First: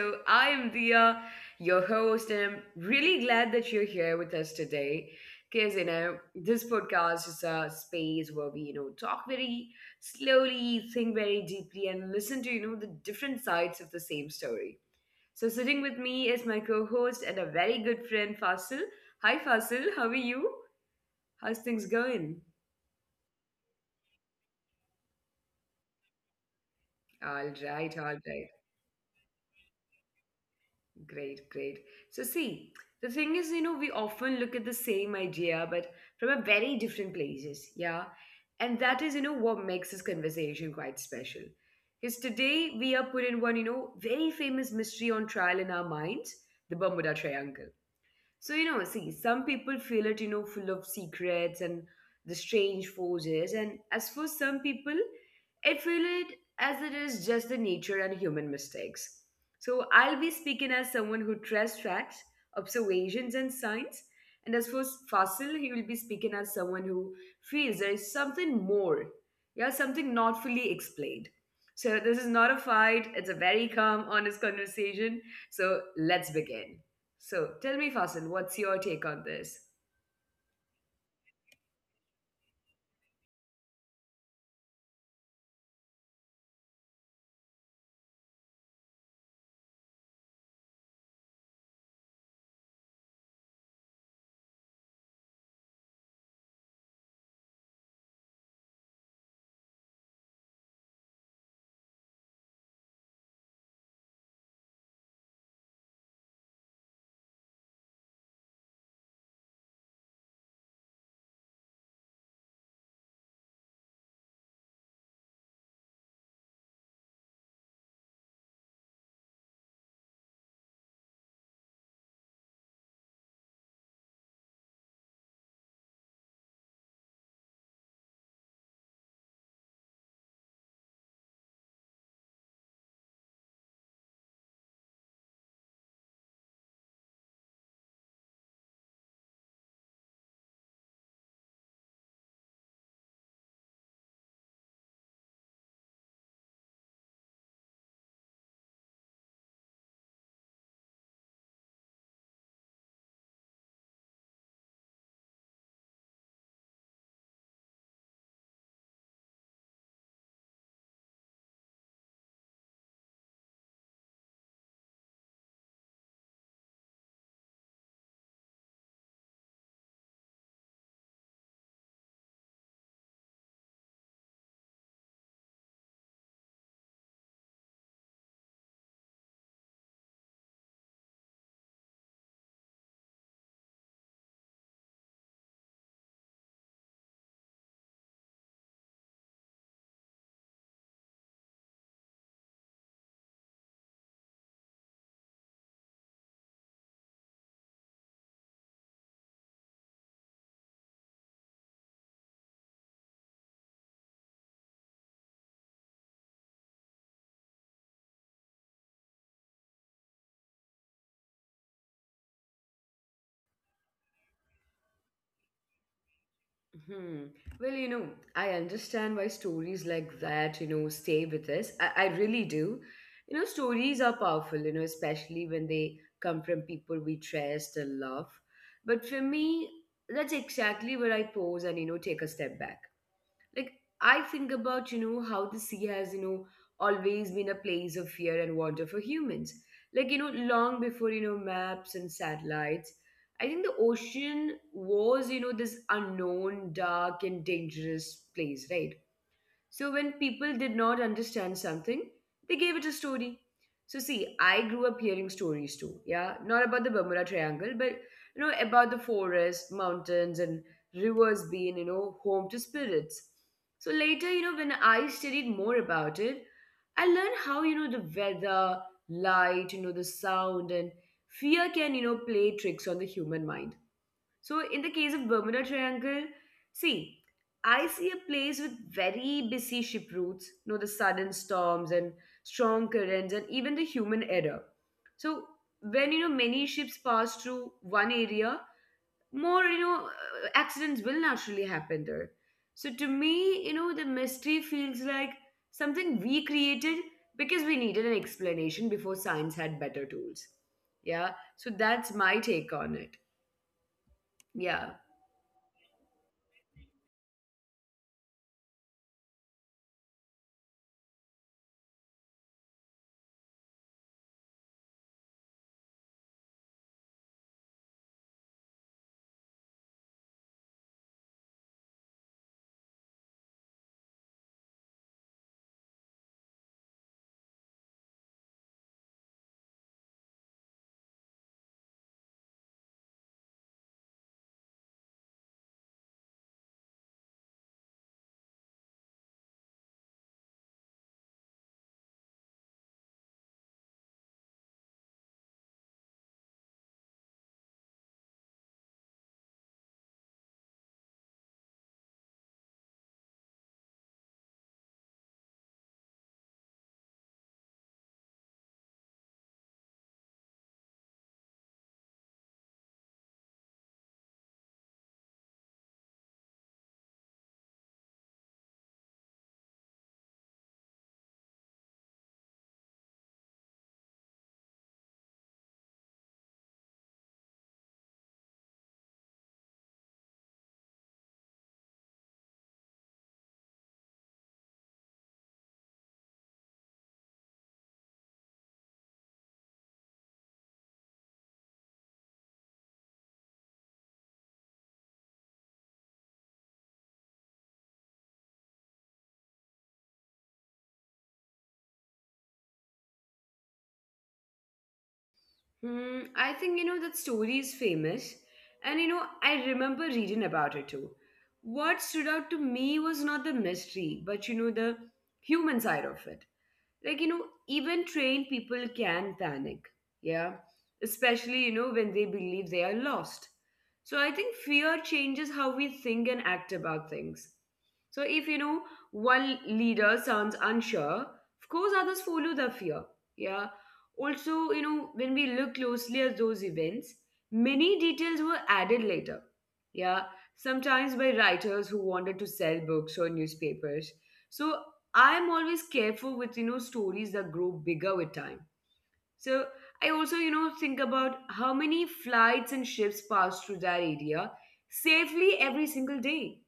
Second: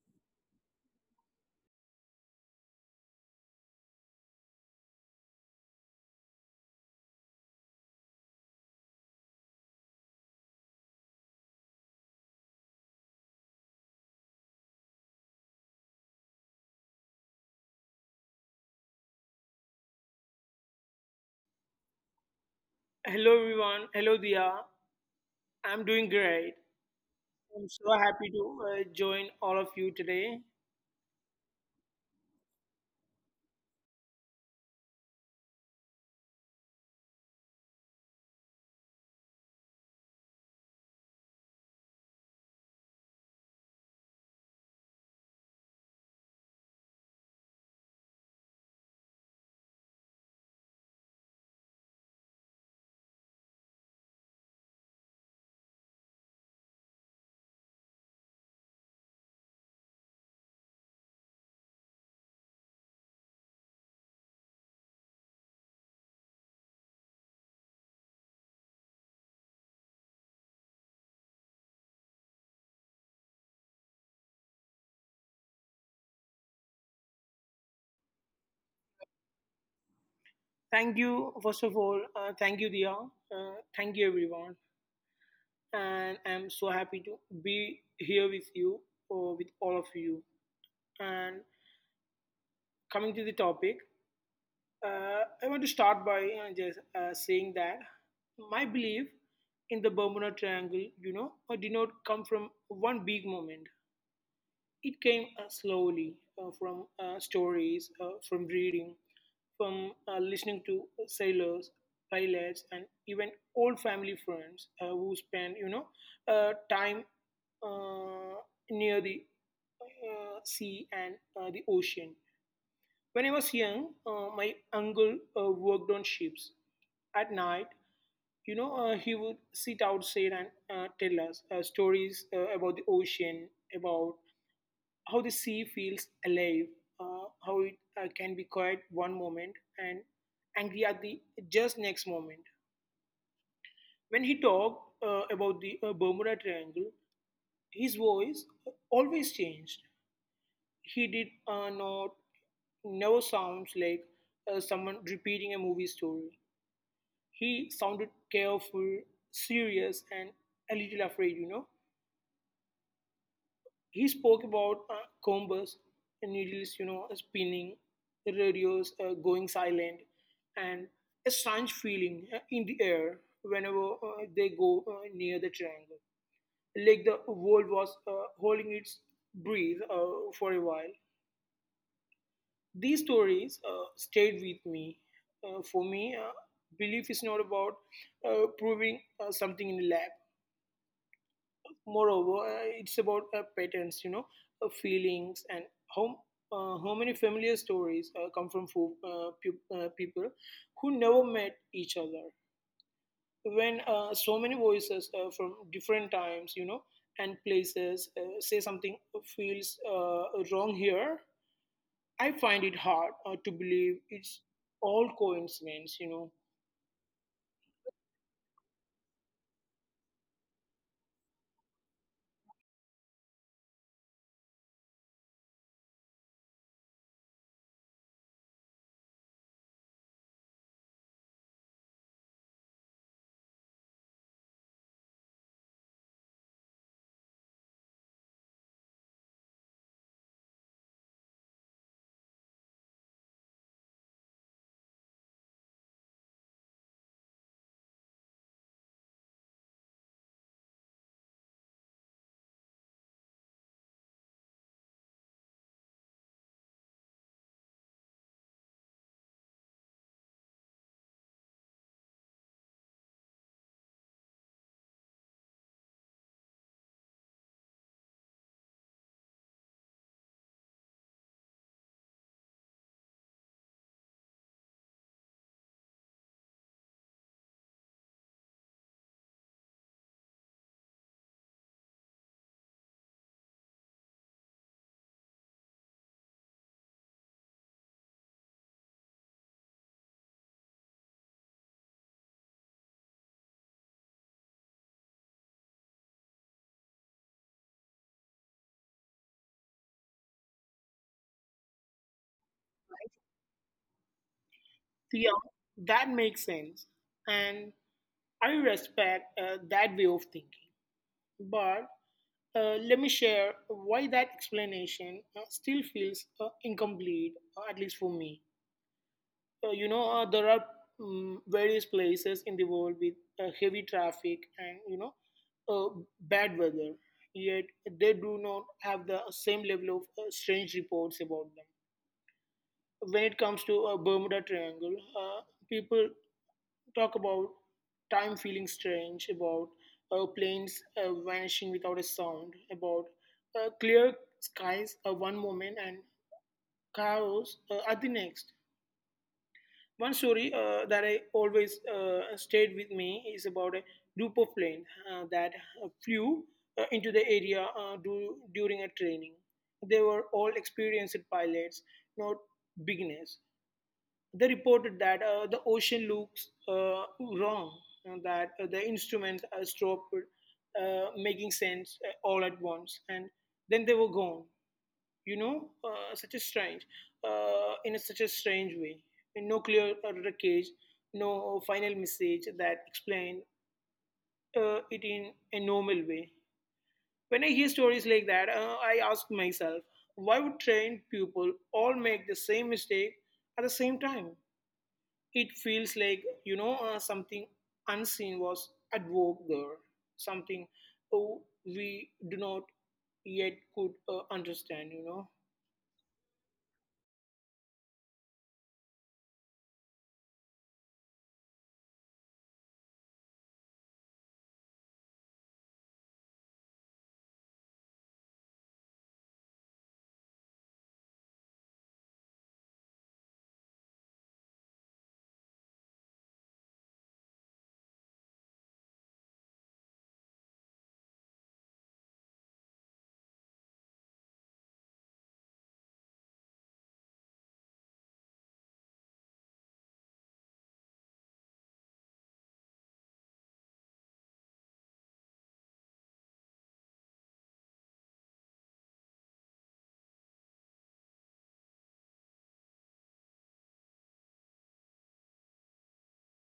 So I am Dia, your host, and I'm really glad that you're here with us today. Because this podcast is a space where we talk very slowly, think very deeply, and listen to the different sides of the same story. So sitting with me is my co-host and a very good friend Fasil. Hi Fasil, how are you? How's things going? Hello, everyone. Hello, Dia. I'm doing great. All I'm so right, all right. happy to join all of you today. Great, great. So, see, the thing is we often look at the same idea, but from a very different places, yeah? And that is what makes this conversation quite special. Because today we are put in one very famous mystery on trial in our minds the Bermuda Triangle. So, see, some people feel it full of secrets and the strange forces. And as for some people, it feel it as it is just the nature and human mistakes. So I'll be speaking as someone who trusts facts, observations, and science. And as for Fasil, he will be speaking as someone who feels there is something more, yeah, something not fully explained. So this is not a fight; it's a very calm, honest conversation. So let's begin. So tell me, Fasil, what's your take on this? Thank you, first of all. Thank you, Dia. Thank you, everyone. And I'm so happy to be here with you, or with all of you. And coming to the topic, I want to start by just saying that my belief in the Bermuda Triangle, did not come from one big moment. It came slowly from stories, from reading, from listening to sailors, pilots, and even old family friends who spend, time uh, near the sea and the ocean. When I was young, my uncle worked on ships. At night, he would sit outside and tell us stories about the ocean, about how the sea feels alive, how it can be quiet one moment and angry at the just next moment. When he talked about the Bermuda Triangle, his voice always changed. He did not never sounds like someone repeating a movie story. He sounded careful, serious, and a little afraid, you know. He spoke about combers, needles, you know, spinning, radios going silent, and a strange feeling in the air whenever they go near the triangle, like the world was holding its breath for a while. These stories stayed with me. For me, belief is not about proving something in the lab. Moreover, it's about patterns, feelings, and how how many familiar stories come from people who never met each other. When so many voices from different times, you know, and places say something feels wrong here, I find it hard to believe it's all coincidence, you know. Hmm. Well, I understand why stories like that stay with us. I really do. Stories are powerful especially when they come from people we trust and love. But for me, that's exactly where I pause and take a step back. Like I think about how the sea has always been a place of fear and wonder for humans. Like, long before maps and satellites. I think the ocean was this unknown, dark and dangerous place, right? So when people did not understand something, they gave it a story. So see, I grew up hearing stories too, yeah, not about the Bermuda Triangle, but about the forest, mountains, and rivers being home to spirits. So later when I studied more about it, I learned how the weather, light, the sound, and fear can play tricks on the human mind. So, in the case of Bermuda Triangle, see, I see a place with very busy ship routes the sudden storms and strong currents, and even the human error. So, when many ships pass through one area, more accidents will naturally happen there. So, to me the mystery feels like something we created because we needed an explanation before science had better tools. Yeah, so that's my take on it. Yeah. Yeah, that makes sense, and I respect that way of thinking. But let me share why that explanation still feels incomplete, at least for me. There are various places in the world with heavy traffic and, uh, bad weather, yet they do not have the same level of strange reports about them when it comes to a Bermuda Triangle. People talk about time feeling strange, about planes vanishing without a sound, about clear skies one moment and chaos at the next. One story that I always stayed with me is about a group of plane that flew into the area during a training. They were all experienced pilots, not beginners. They reported that the ocean looks wrong, and that the instruments stopped making sense all at once, and then they were gone. You know, such a strange, such a strange way. No clear wreckage, no final message that explained it in a normal way. When I hear stories like that, I ask myself, why would trained people all make the same mistake at the same time? It feels like, something unseen was at work there, something oh, we do not yet could understand, you know. Hmm, I think that story is famous, and I remember reading about it too. What stood out to me was not the mystery, but the human side of it. Like even trained people can panic. Yeah, especially when they believe they are lost. So I think fear changes how we think and act about things. So if one leader sounds unsure, of course others follow the fear. Yeah. Also, you know when we look closely at those events, many details were added later. Yeah. Sometimes by writers who wanted to sell books or newspapers. So I'm always careful with stories that grow bigger with time. So I also think about how many flights and ships pass through that area safely every single day.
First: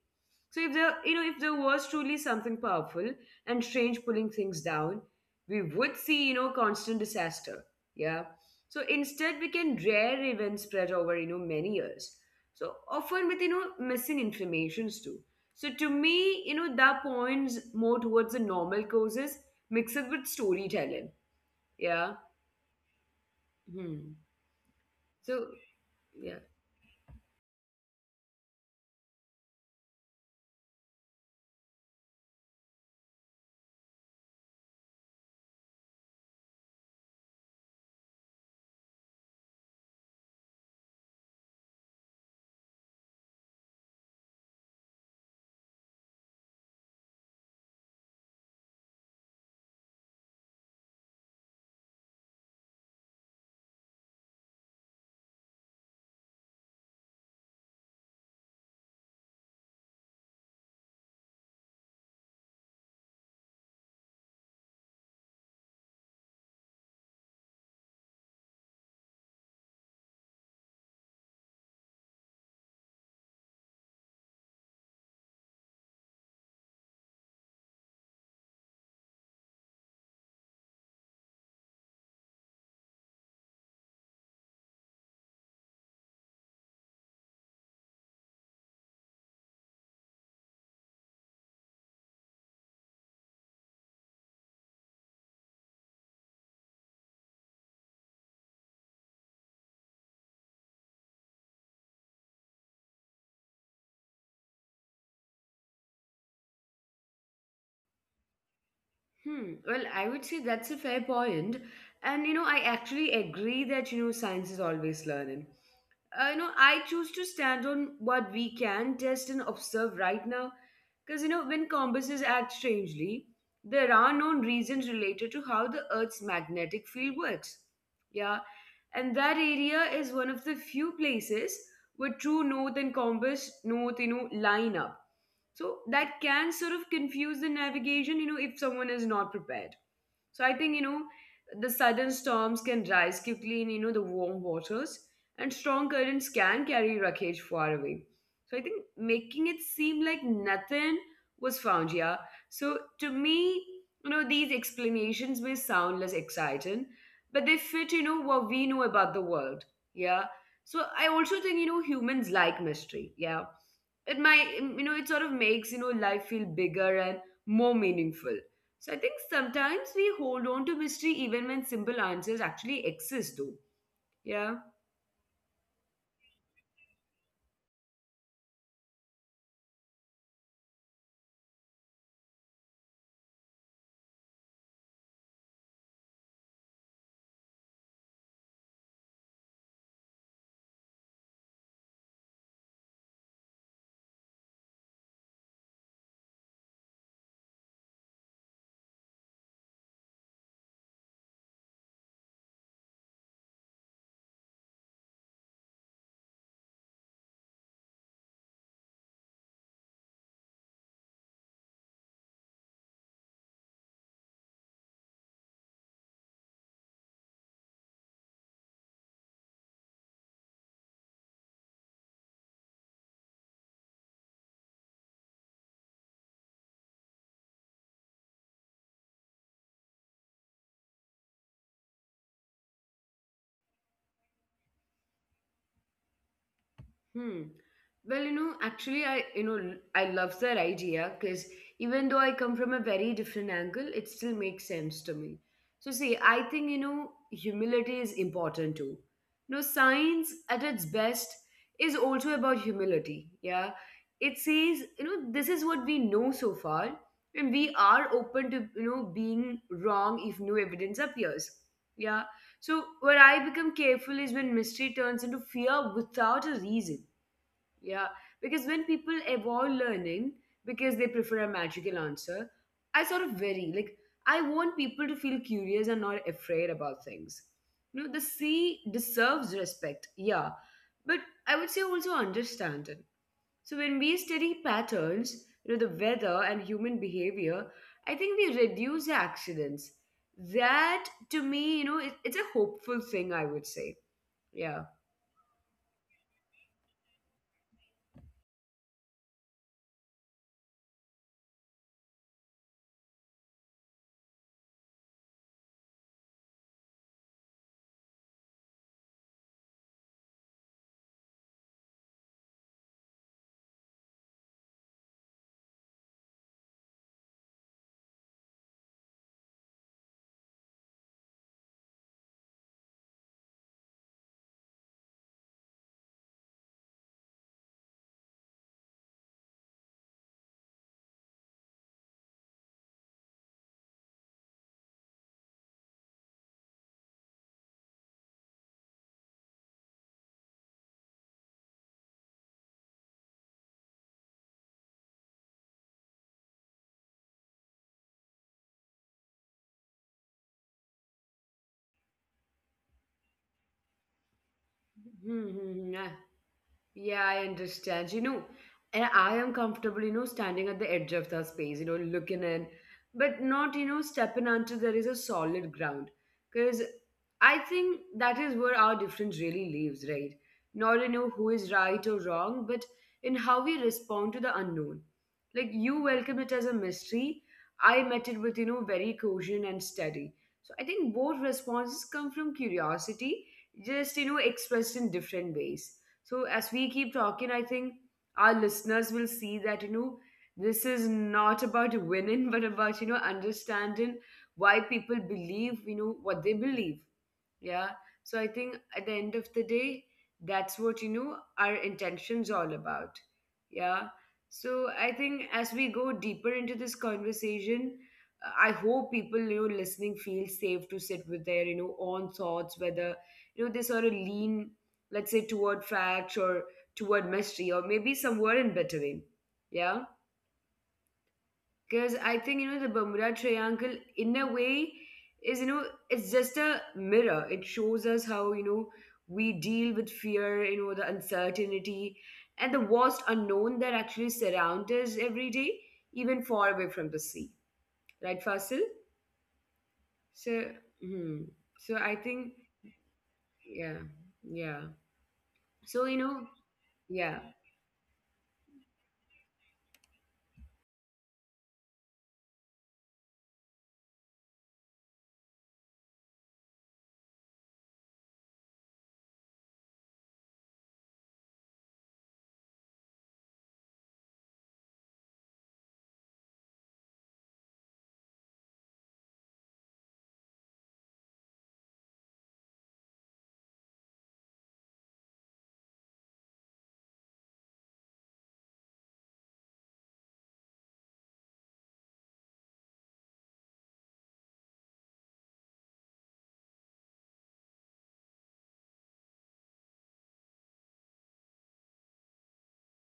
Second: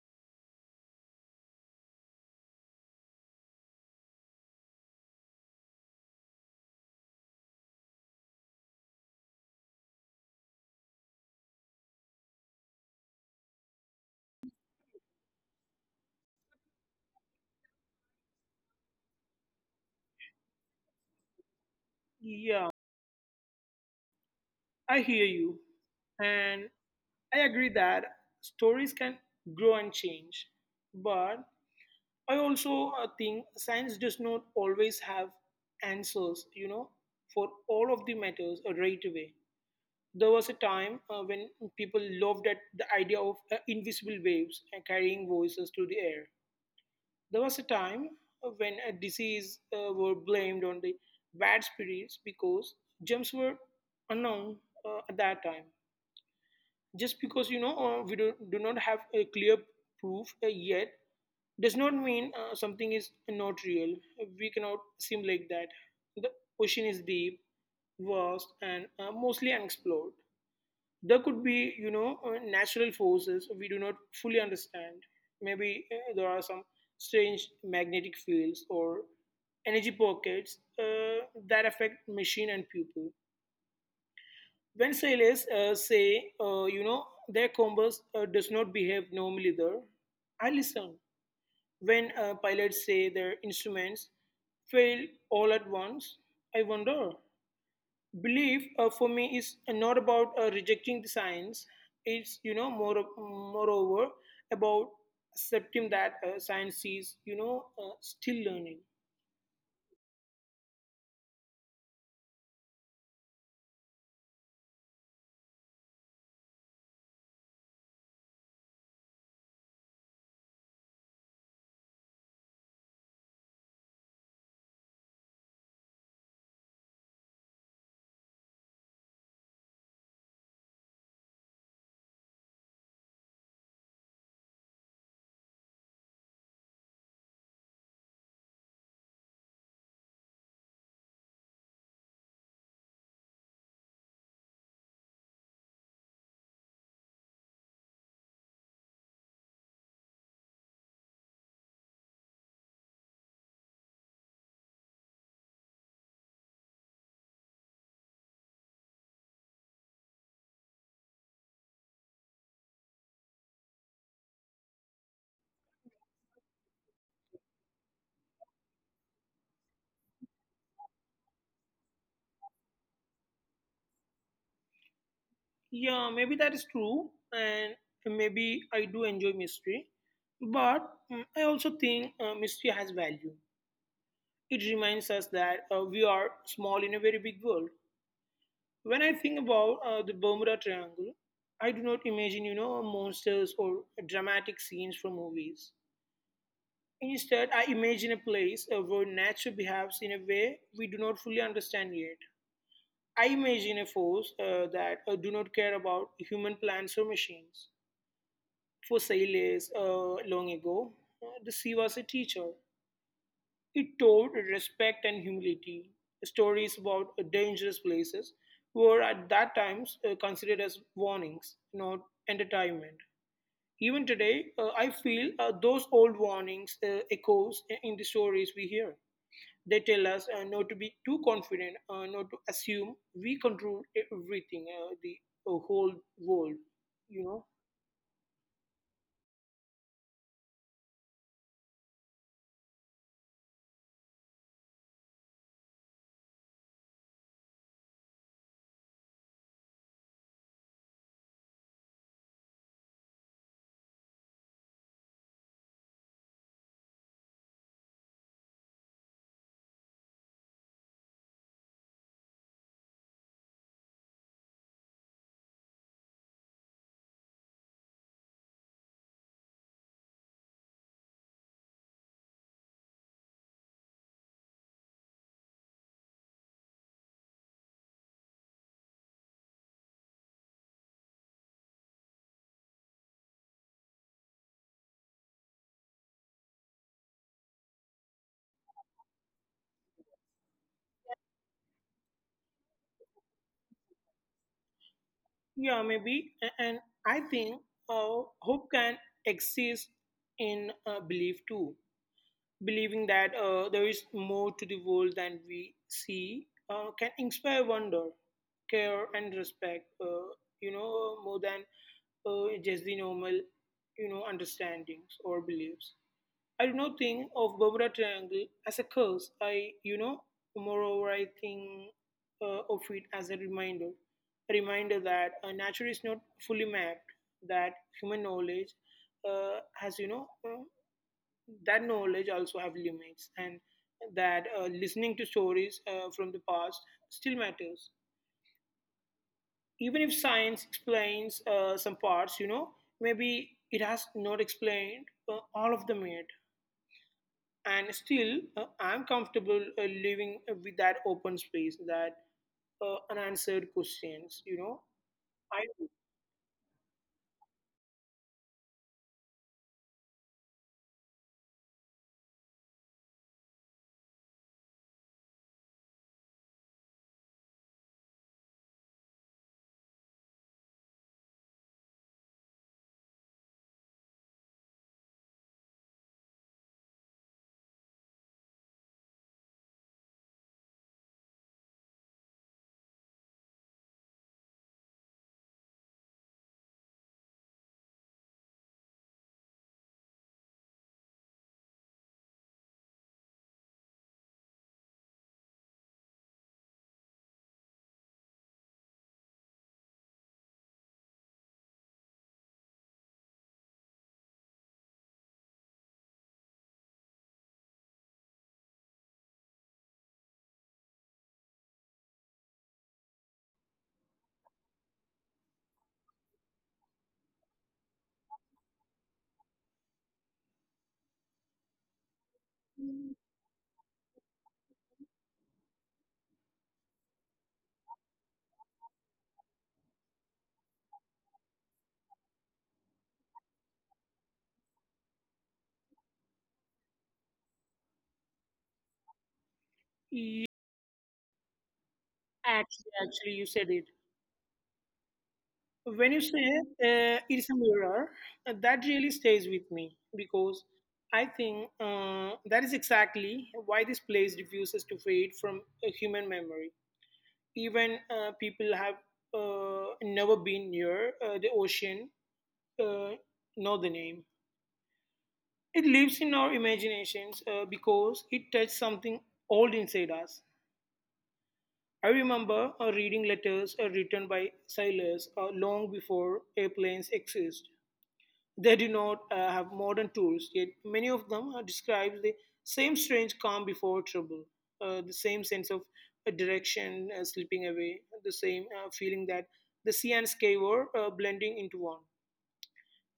So if there was truly something powerful and strange pulling things down, we would see constant disaster. Yeah. So instead, we can rare events spread over many years. So often with missing informations too. So to me that points more towards the normal causes mixed with storytelling. Yeah. Yeah, Hmm. I hear So, you. yeah. And I agree that stories can grow and change. But I also think science does not always have answers, you know, for all of the matters right away. There was a time when people loved at the idea of invisible waves carrying voices through the air. There was a time when disease were blamed on the bad spirits because germs were unknown at that time. Just because you know do not have a clear proof yet does not mean something is not real. We cannot seem like that. The ocean is deep, vast, and mostly unexplored. There could be you know natural forces we do not fully understand. Maybe there are some strange magnetic fields or energy pockets that affect machine and people. When sailors say you know their compass does not behave normally there, I listen. When pilots say their instruments fail all at once, I wonder. Belief for me is not about rejecting the science. It's you know moreover about accepting that science is you know still learning. Hmm. Well, I would say that's a fair point. And I actually agree that science is always learning. I choose to stand on what we can test and observe right now. Because when compasses act strangely, there are known reasons related to how the Earth's magnetic field works. Yeah. And that area is one of the few places where true north and compass north line up. So that can sort of confuse the navigation if someone is not prepared. So I think the sudden storms can rise quickly in the warm waters, and strong currents can carry wreckage far away. So I think making it seem like nothing was found, yeah. So to me these explanations may sound less exciting, but they fit what we know about the world, yeah. So I also think humans like mystery. Yeah, it might it sort of makes life feel bigger and more meaningful. So I think sometimes we hold on to mystery even when simple answers actually exist though. Yeah. Yeah, maybe that is true, and maybe I do enjoy mystery. But I also think mystery has value. It reminds us that we are small in a very big world. When I think about the Bermuda Triangle, I do not imagine you know monsters or dramatic scenes from movies. Instead, I imagine a place where nature behaves in a way we do not fully understand yet. I imagine a force that do not care about human plants or machines. For sailors long ago, the sea was a teacher. It taught respect and humility. Stories about dangerous places were at that times considered as warnings, not entertainment. Even today, I feel those old warnings echoes in the stories we hear. They tell us not to be too confident, not to assume we control everything, the whole world, you know. Hmm. Well, actually, I you know I love that idea because even though I come from a very different angle, it still makes sense to me. So, see, I think humility is important too. Science at its best is also about humility. Yeah, it says this is what we know so far, and we are open to being wrong if new evidence appears. Yeah. So, where I become careful is when mystery turns into fear without a reason. Yeah, because when people avoid learning because they prefer a magical answer, I sort of vary. Like, I want people to feel curious and not afraid about things. The sea deserves respect, yeah, but I would say also understand it. So, when we study patterns the weather and human behavior, I think we reduce the accidents. That to me it's a hopeful thing, I would say. Yeah. Yeah, maybe. And I think hope can exist in belief too. Believing that there is more to the world than we see can inspire wonder, care, and respect, you know, more than just the normal, you know, understandings or beliefs. I do not think of Bermuda Triangle as a curse. Moreover, I think of it as a reminder that nature is not fully mapped. That human knowledge uh, has, you know, uh, that knowledge also have limits, and that listening to stories from the past still matters. Even if science explains some parts, you know, maybe it has not explained all of them yet. And still I'm comfortable living with that open space, that unanswered questions, you know I Yeah, I understand. And I am comfortable standing at the edge of the space looking in, but not stepping until there is a solid ground. Because I think that is where our difference really lives, right? Not in who is right or wrong, but in how we respond to the unknown. Like you welcome it as a mystery. I met it with very caution and steady. So I think both responses come from curiosity, just expressed in different ways. So as we keep talking, I think our listeners will see that this is not about winning, but about understanding why people believe what they believe. Yeah. So I think at the end of the day, that's what our intention's all about. Yeah. So I think as we go deeper into this conversation, I hope people listening feel safe to sit with their own thoughts, whether they sort of lean, let's say, toward facts or toward mystery or maybe somewhere in between. Yeah. Because I think the Bermuda Triangle, in a way, is it's just a mirror. It shows us how we deal with fear the uncertainty and the vast unknown that actually surrounds us every day, even far away from the sea. Right, Fasil? Yeah, So, hmm. So I think, actually you said it. yeah, yeah. So, When you say yeah. it's a mirror, that really stays with me because I think that is exactly why this place refuses to fade from a human memory. Even people have never been near the ocean uh, know the name. It lives in our imaginations because it touched something old inside us. I remember reading letters written by sailors long before airplanes exist. They do not have modern tools, yet many of them describe the same strange calm before trouble, the same sense of direction slipping away, the same feeling that the sea and sky were blending into one.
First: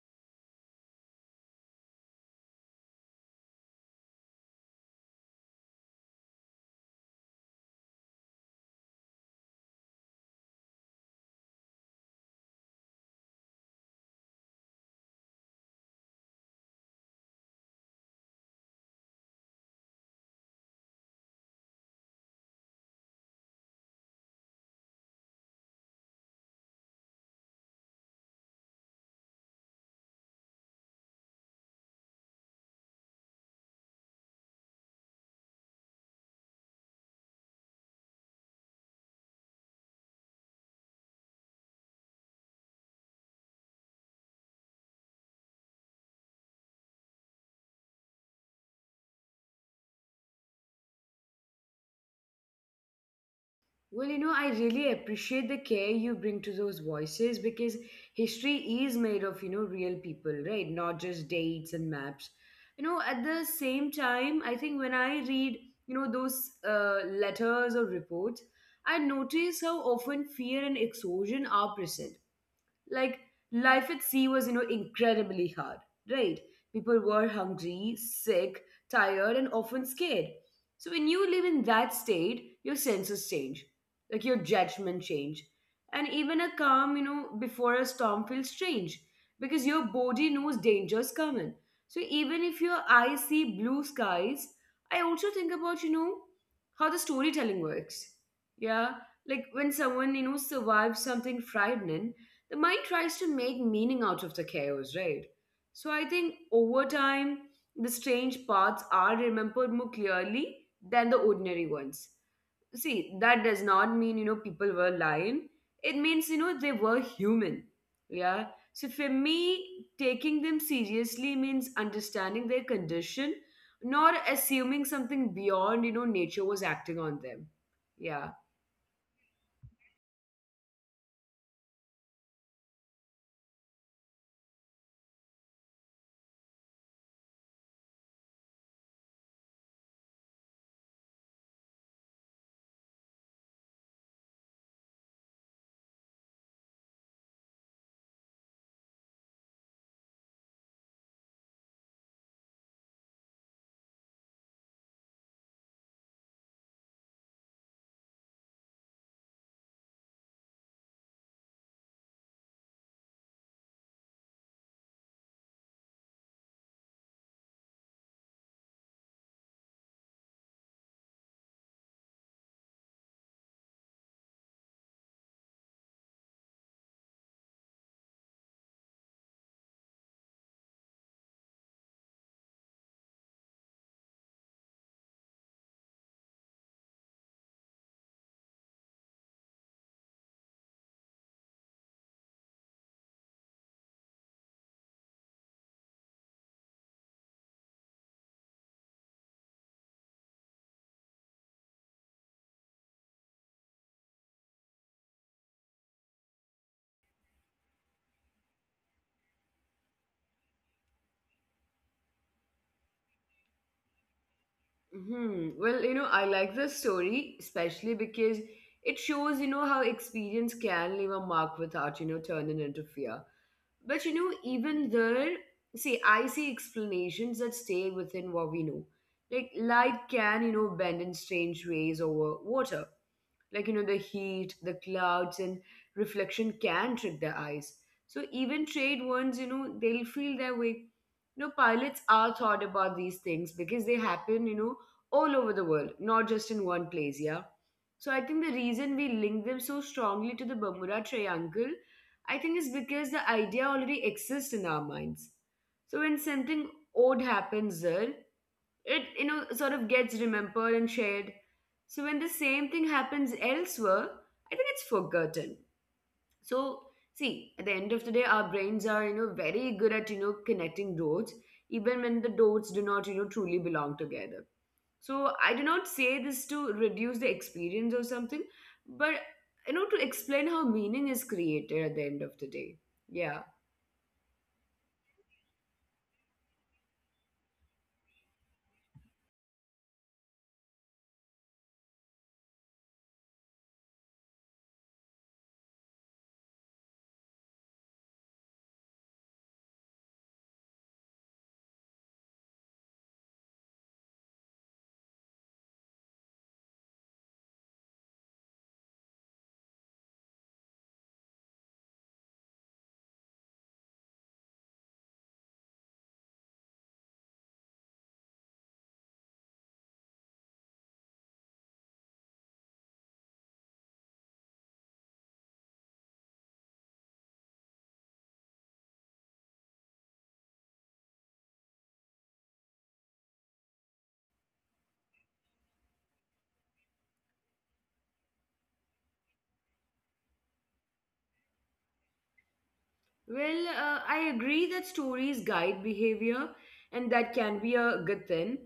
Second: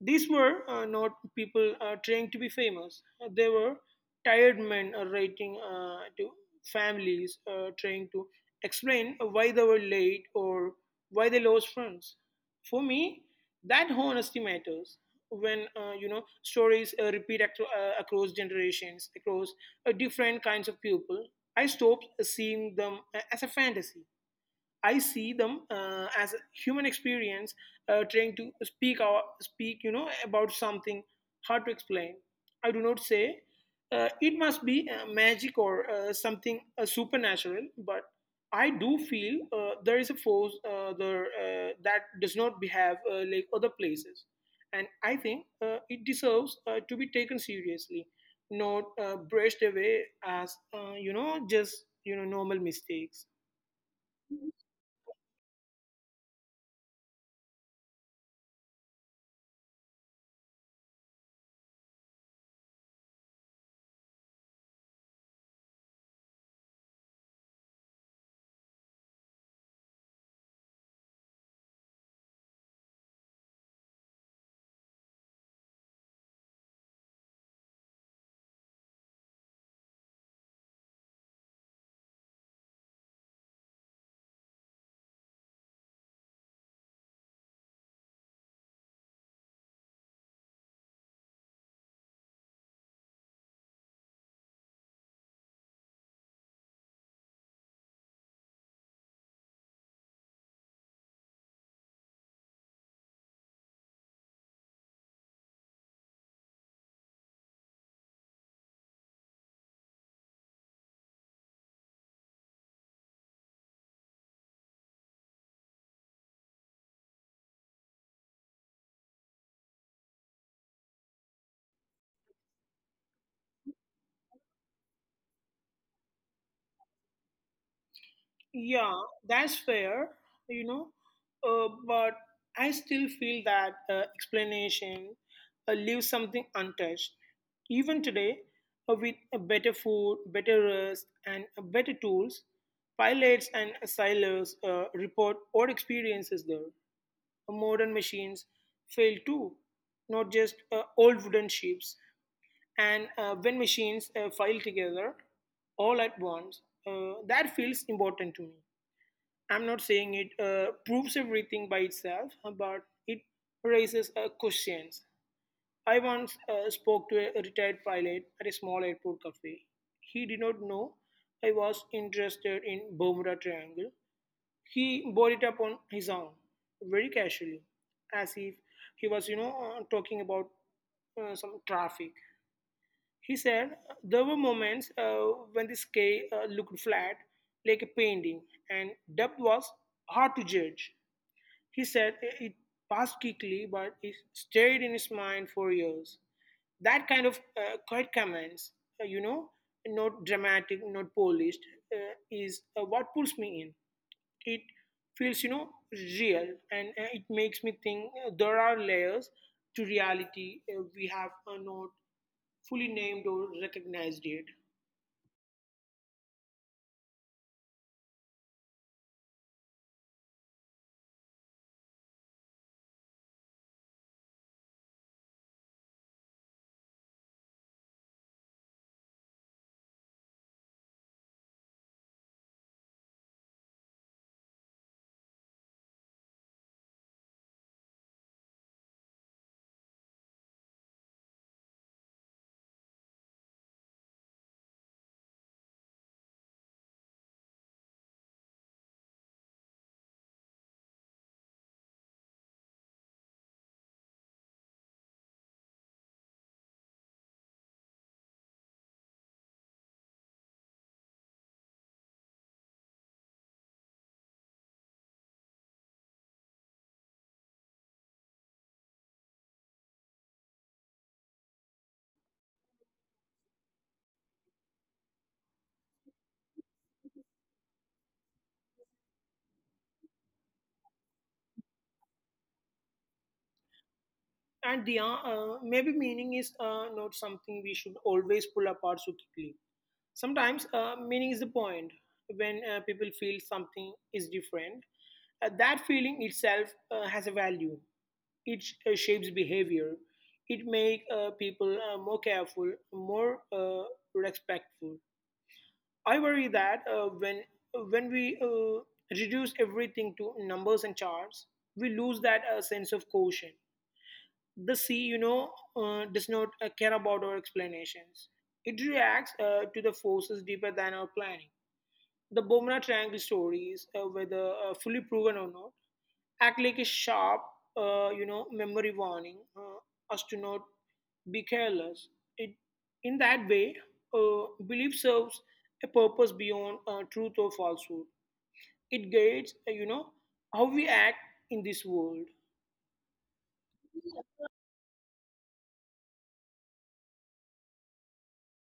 These were not people trying to be famous. They were tired men writing to families, trying to explain why they were late or why they lost friends. For me, that honesty matters. When you know stories repeat across generations, across different kinds of people, I stopped seeing them as a fantasy. I see them as a human experience trying to speak you know about something hard to explain. I do not say it must be magic or something supernatural, but I do feel there is a force there that does not behave like other places, and I think it deserves to be taken seriously, not brushed away as you know just you know normal mistakes. Well, I really appreciate the care you bring to those voices because history is made of real people, right? Not just dates and maps. At the same time, I think when I read those letters or reports, I notice how often fear and exhaustion are present. Like life at sea was incredibly hard, right? People were hungry, sick, tired, and often scared. So when you live in that state, your senses change, like your judgment change. And even a calm before a storm feels strange because your body knows danger's coming. So even if your eyes see blue skies, I also think about how the storytelling works. Yeah. Like when someone survives something frightening, the mind tries to make meaning out of the chaos, right? So I think over time, the strange parts are remembered more clearly than the ordinary ones. See, that does not mean people were lying. It means they were human. Yeah. So for me, taking them seriously means understanding their condition, not assuming something beyond nature was acting on them. Yeah. Yeah, that's fair, you know, but I still feel that explanation leaves something untouched. Even today, with better food, better rest, and better tools, pilots and sailors report odd experiences there. Modern machines fail too, not just old wooden ships. And when machines file together all at once, that feels important to me. I'm not saying it proves everything by itself, but it raises questions. I once spoke to a retired pilot at a small airport cafe. He did not know I was interested in Bermuda Triangle. He brought it up on his own, very casually, as if he was, talking about some traffic. He said there were moments when the sky looked flat, like a painting, and depth was hard to judge. He said it passed quickly, but it stayed in his mind for years. That kind of quiet comments, uh, you know, not dramatic, not polished, is what pulls me in. It feels, you know, real and it makes me think there are layers to reality we have not fully named or recognized yet. Hmm. Well, I like this story especially because it shows, how experience can leave a mark without, turning into fear. But, even there, see, I see explanations that stay within what we know. Like light can, bend in strange ways over water. Like, the heat, the clouds, and reflection can trick their eyes. So even trade ones, they'll feel their way. Pilots are thought about these things because they happen, all over the world, not just in one place, yeah. So I think the reason we link them so strongly to the Bermuda Triangle, I think is because the idea already exists in our minds. So when something odd happens there, it sort of gets remembered and shared. So when the same thing happens elsewhere, I think it's forgotten. So see, at the end of the day our brains are very good at connecting dots, even when the dots do not truly belong together. So I do not say this to reduce the experience or something, but to explain how meaning is created at the end of the day, yeah. And the maybe meaning is not something we should always pull apart so quickly. Sometimes meaning is the point. When people feel something is different, that feeling itself has a value. It shapes behavior. It makes people more careful, more respectful. I worry that when we reduce everything to numbers and charts, we lose that sense of caution. The sea, you know, does not care about our explanations. It reacts to the forces deeper than our planning the Bermuda Triangle stories, whether fully proven or not, act like a sharp, memory warning us to not be careless. It, in that way, belief serves a purpose beyond truth or falsehood. It guides, how we act in this world. Well, I agree that stories guide behavior, and that can be a good thing.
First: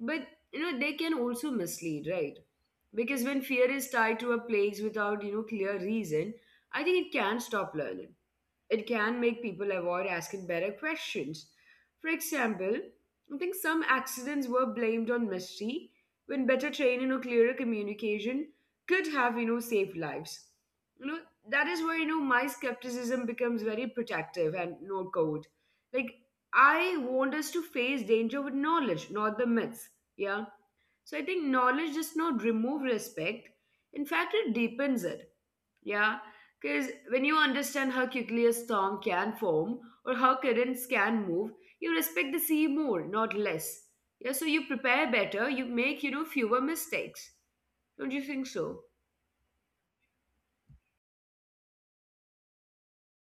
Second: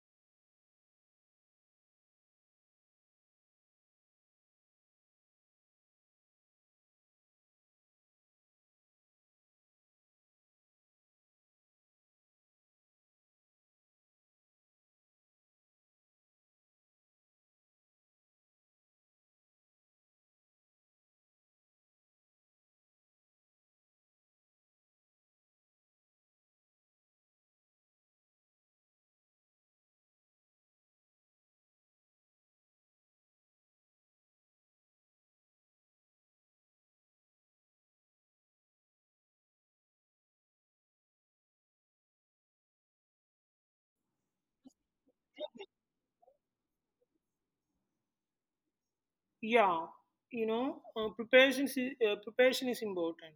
But they can also mislead, right? Because when fear is tied to a place without clear reason, I think it can stop learning. It can make people avoid asking better questions. For example, I think some accidents were blamed on mystery when better training or clearer communication could have, saved lives. You know, that is where, my skepticism becomes very protective and no code. Like, I want us to face danger with knowledge, not the myths. Yeah. So I think knowledge does not remove respect. In fact, it deepens it. Yeah, because when you understand how quickly a storm can form or how currents can move, you respect the sea more, not less. Yeah, so you prepare better, you make, fewer mistakes. Don't you think so? Yeah, you know, preparation is preparation is important.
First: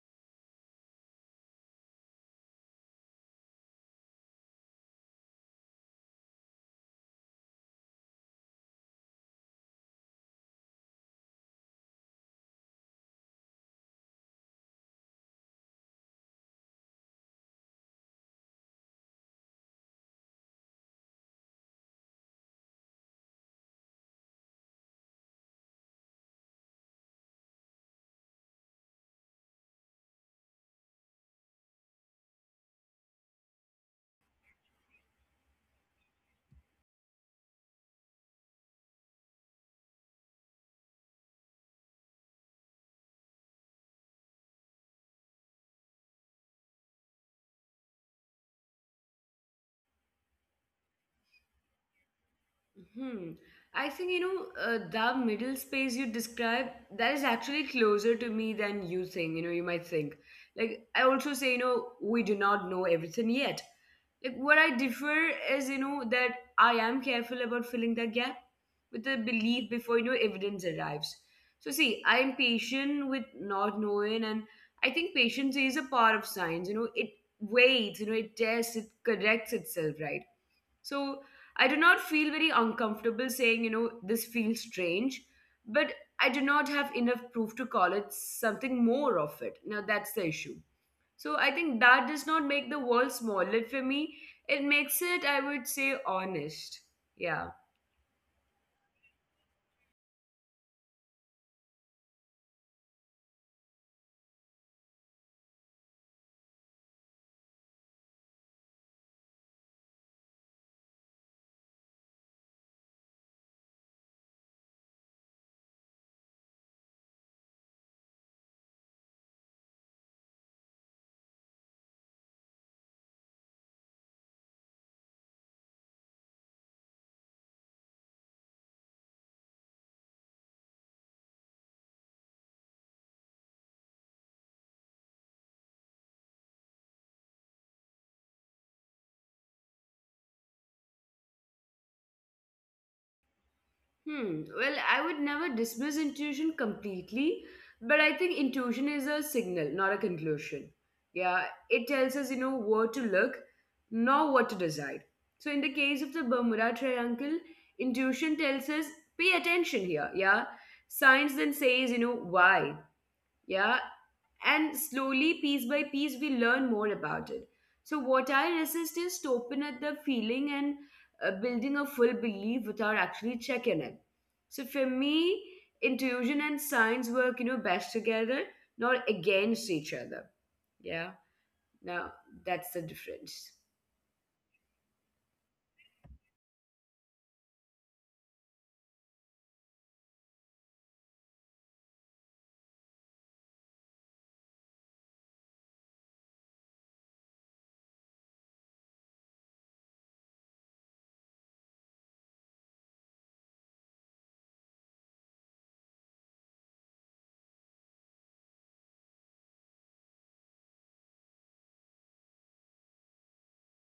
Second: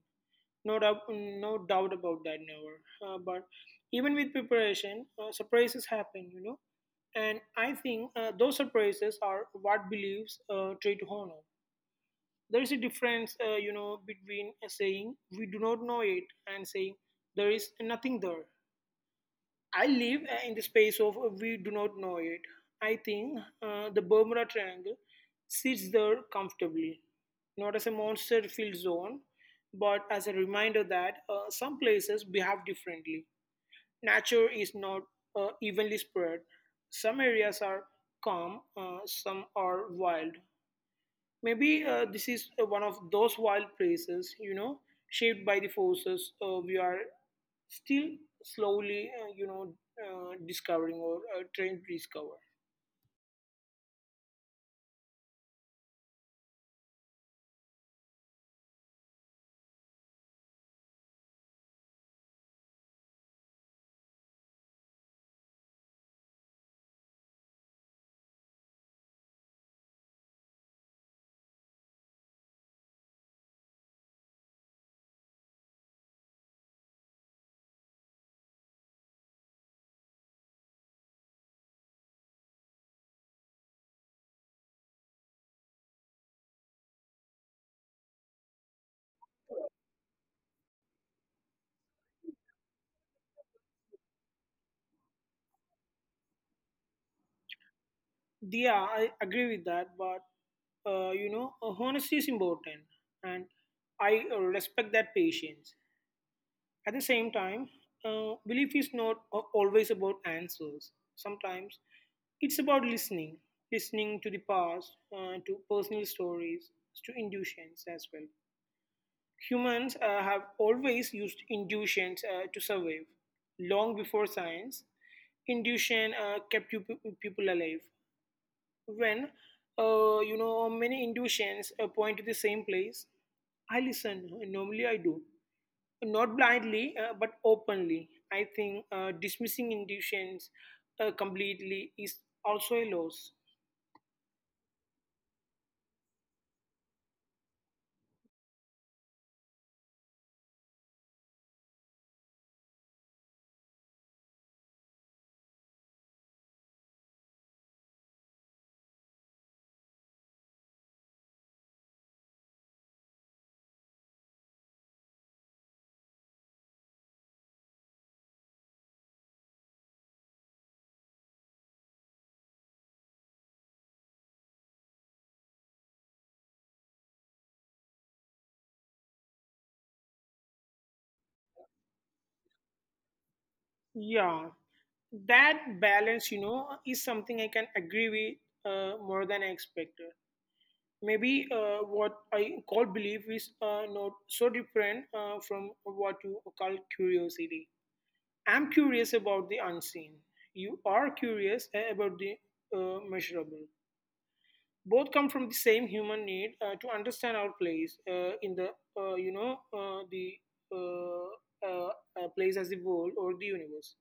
No doubt, no doubt about that, never. But even with preparation, surprises happen, you know. And I think those surprises are what beliefs try to honor. There is a difference, between saying we do not know it and saying there is nothing there. I live in the space of we do not know it. I think the Bermuda Triangle sits there comfortably, not as a monster filled zone, but as a reminder that some places behave differently. Nature is not evenly spread. Some areas are calm, some are wild. Maybe this is one of those wild places, you know, shaped by the forces we are still slowly, discovering or trying to discover. Hmm. I think, the middle space you describe, that is actually closer to me than you think, you might think. Like, I also say, we do not know everything yet. Like, what I differ is, that I am careful about filling that gap with the belief before, evidence arrives. So, see, I am patient with not knowing, and I think patience is a part of science, it waits, it tests, it corrects itself, right? So I do not feel very uncomfortable saying, this feels strange, but I do not have enough proof to call it something more of it. Now that's the issue. So I think that does not make the world smaller for me. It makes it, I would say, honest. Yeah. Yeah, I agree with that, but honesty is important, and I respect that patience. At the same time, belief is not always about answers. Sometimes it's about listening, listening to the past, to personal stories, to intuitions as well. Humans have always used intuitions to survive. Long before science, intuition kept people alive. When many intuitions point to the same place, I listen. Normally, I do not blindly but openly. I think dismissing intuitions completely is also a loss. Hmm. Well, I would never dismiss intuition completely, but I think intuition is a signal, not a conclusion. Yeah, it tells us, where to look, not what to decide. So, in the case of the Bermuda Triangle, intuition tells us, pay attention here. Yeah, science then says, why. Yeah, and slowly, piece by piece, we learn more about it. So, what I resist is stopping at the feeling and building a full belief without actually checking it. So, for me, intuition and science work, best together, not against each other. Yeah. Now, that's the difference. Yeah, that balance, you know, is something I can agree with more than I expected. Maybe what I call belief is not so different from what you call curiosity. I'm curious about the unseen. You are curious about the measurable. Both come from the same human need to understand our place in the uh, you know uh, the uh, uh, place as the world or the universe.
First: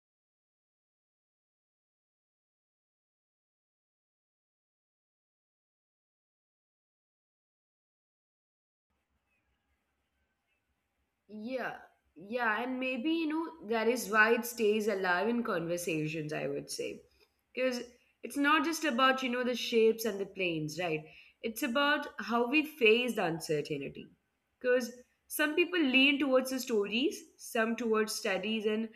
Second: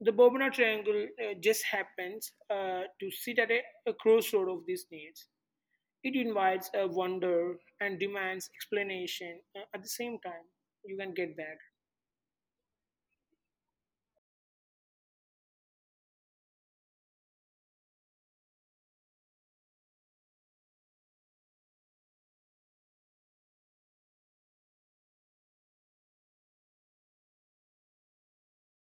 The Bobana Triangle just happens to sit at a crossroad of these needs it invites a wonder and demands explanation at the same time. You can get that. Yeah. Yeah. And maybe, that is why it stays alive in conversations, I would say, because it's not just about the shapes and the planes, right? It's about how we face the uncertainty. Because some people lean towards the stories, some towards studies, and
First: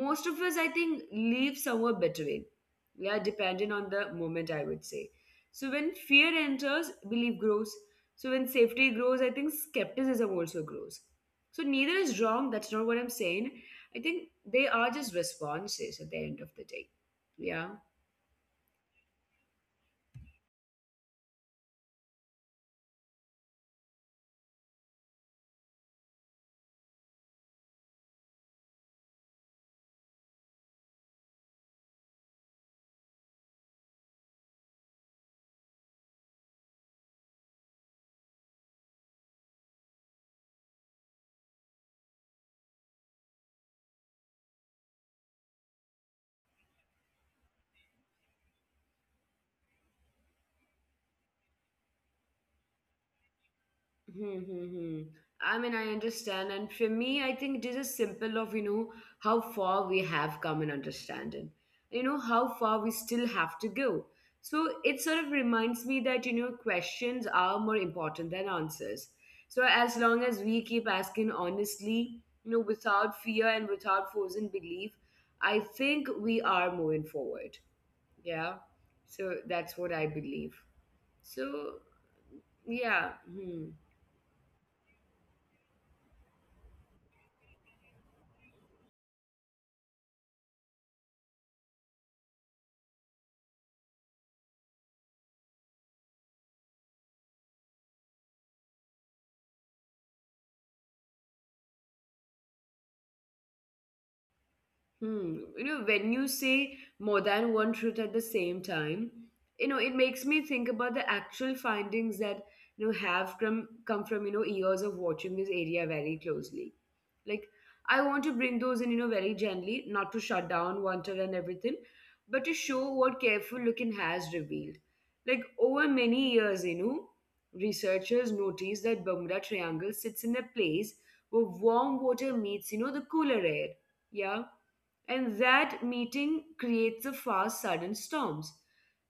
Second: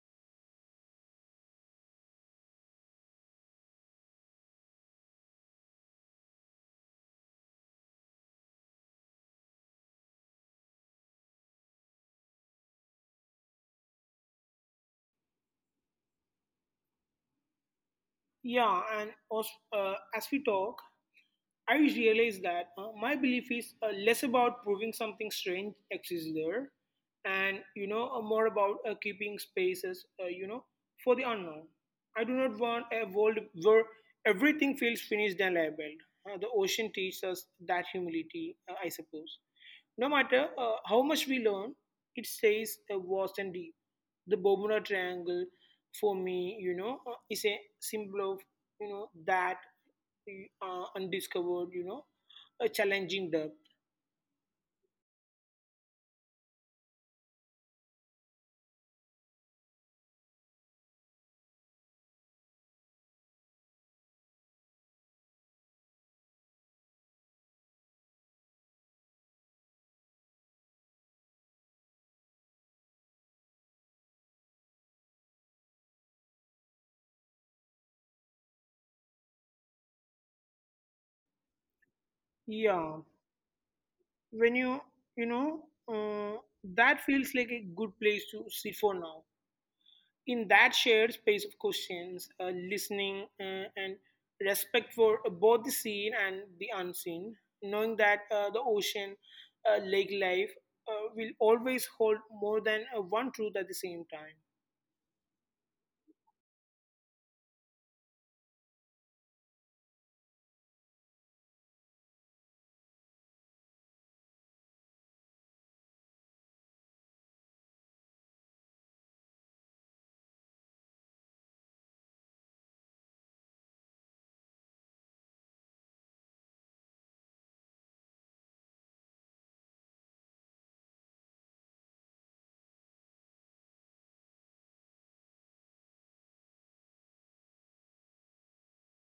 most of us, I think, live somewhere between, yeah, depending on the moment, I would say. So when fear enters, belief grows. So when safety grows, I think skepticism also grows. So neither is wrong, that's not what I'm saying. I think they are just responses at the end of the day, yeah. Yeah, and as, as we talk, I realize that my belief is less about proving something strange exists there, and you know more about keeping spaces, for the unknown. I do not want a world where everything feels finished and labeled. The ocean teaches us that humility, I suppose. No matter how much we learn, it stays vast and deep. The Bermuda Triangle, for me, you know, is a symbol of, you know, that undiscovered, you know, a challenging depth. Hmm, hmm, hmm. I mean, I understand. And for me, I think it is a simple of, how far we have come in understanding, how far we still have to go. So it sort of reminds me that, questions are more important than answers. So as long as we keep asking honestly, without fear and without frozen belief, I think we are moving forward. Yeah. So that's what I believe. So, Yeah, yeah. Hmm. when you uh, that feels like a good place to sit for now. In that shared space of questions, listening, and respect for both the seen and the unseen, knowing that the ocean, lake life, will always hold more than one truth at the same time. Hmm. You know, when you say more than one truth at the same time, it makes me think about the actual findings that have come from years of watching this area very closely. Like, I want to bring those in, very gently, not to shut down Wanted and everything, but to show what careful looking has revealed. Like over many years, researchers noticed that Bermuda Triangle sits in a place where warm water meets, the cooler air. Yeah, and that meeting creates a fast sudden storms.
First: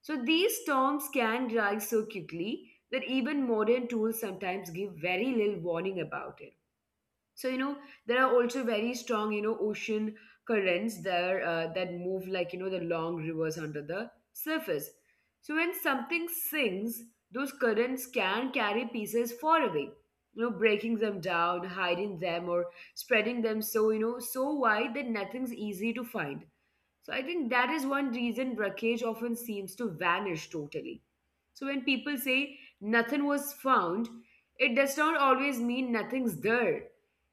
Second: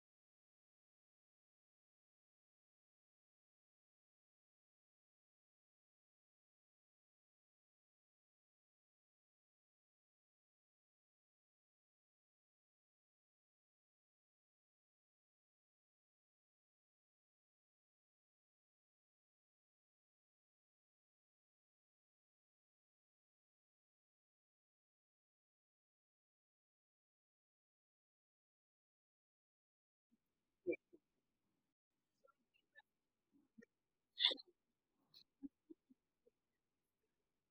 So these storms can rise so quickly that even modern tools sometimes give very little warning about it. So there are also very strong ocean currents there, that move like the long rivers under the surface. So when something sinks, those currents can carry pieces far away, breaking them down, hiding them, or spreading them so so wide that nothing's easy to find. So I think that is one reason wreckage often seems to vanish totally. So when people say nothing was found, it does not always mean nothing's there.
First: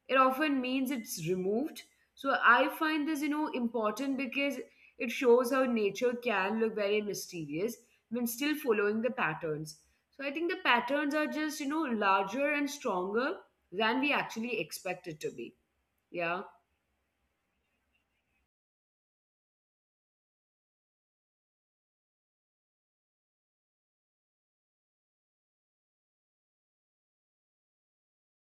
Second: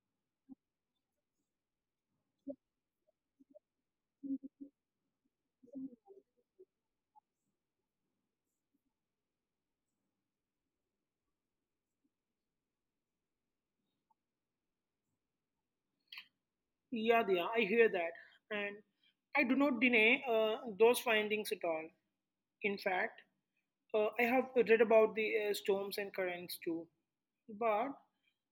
It often means it's removed. So I find this important because it shows how nature can look very mysterious when still following the patterns. So I think the patterns are just larger and stronger than we actually expect it to be, yeah. Yeah, yeah, I hear that. And I do not deny those findings at all. In fact, I have read about the storms and currents too. But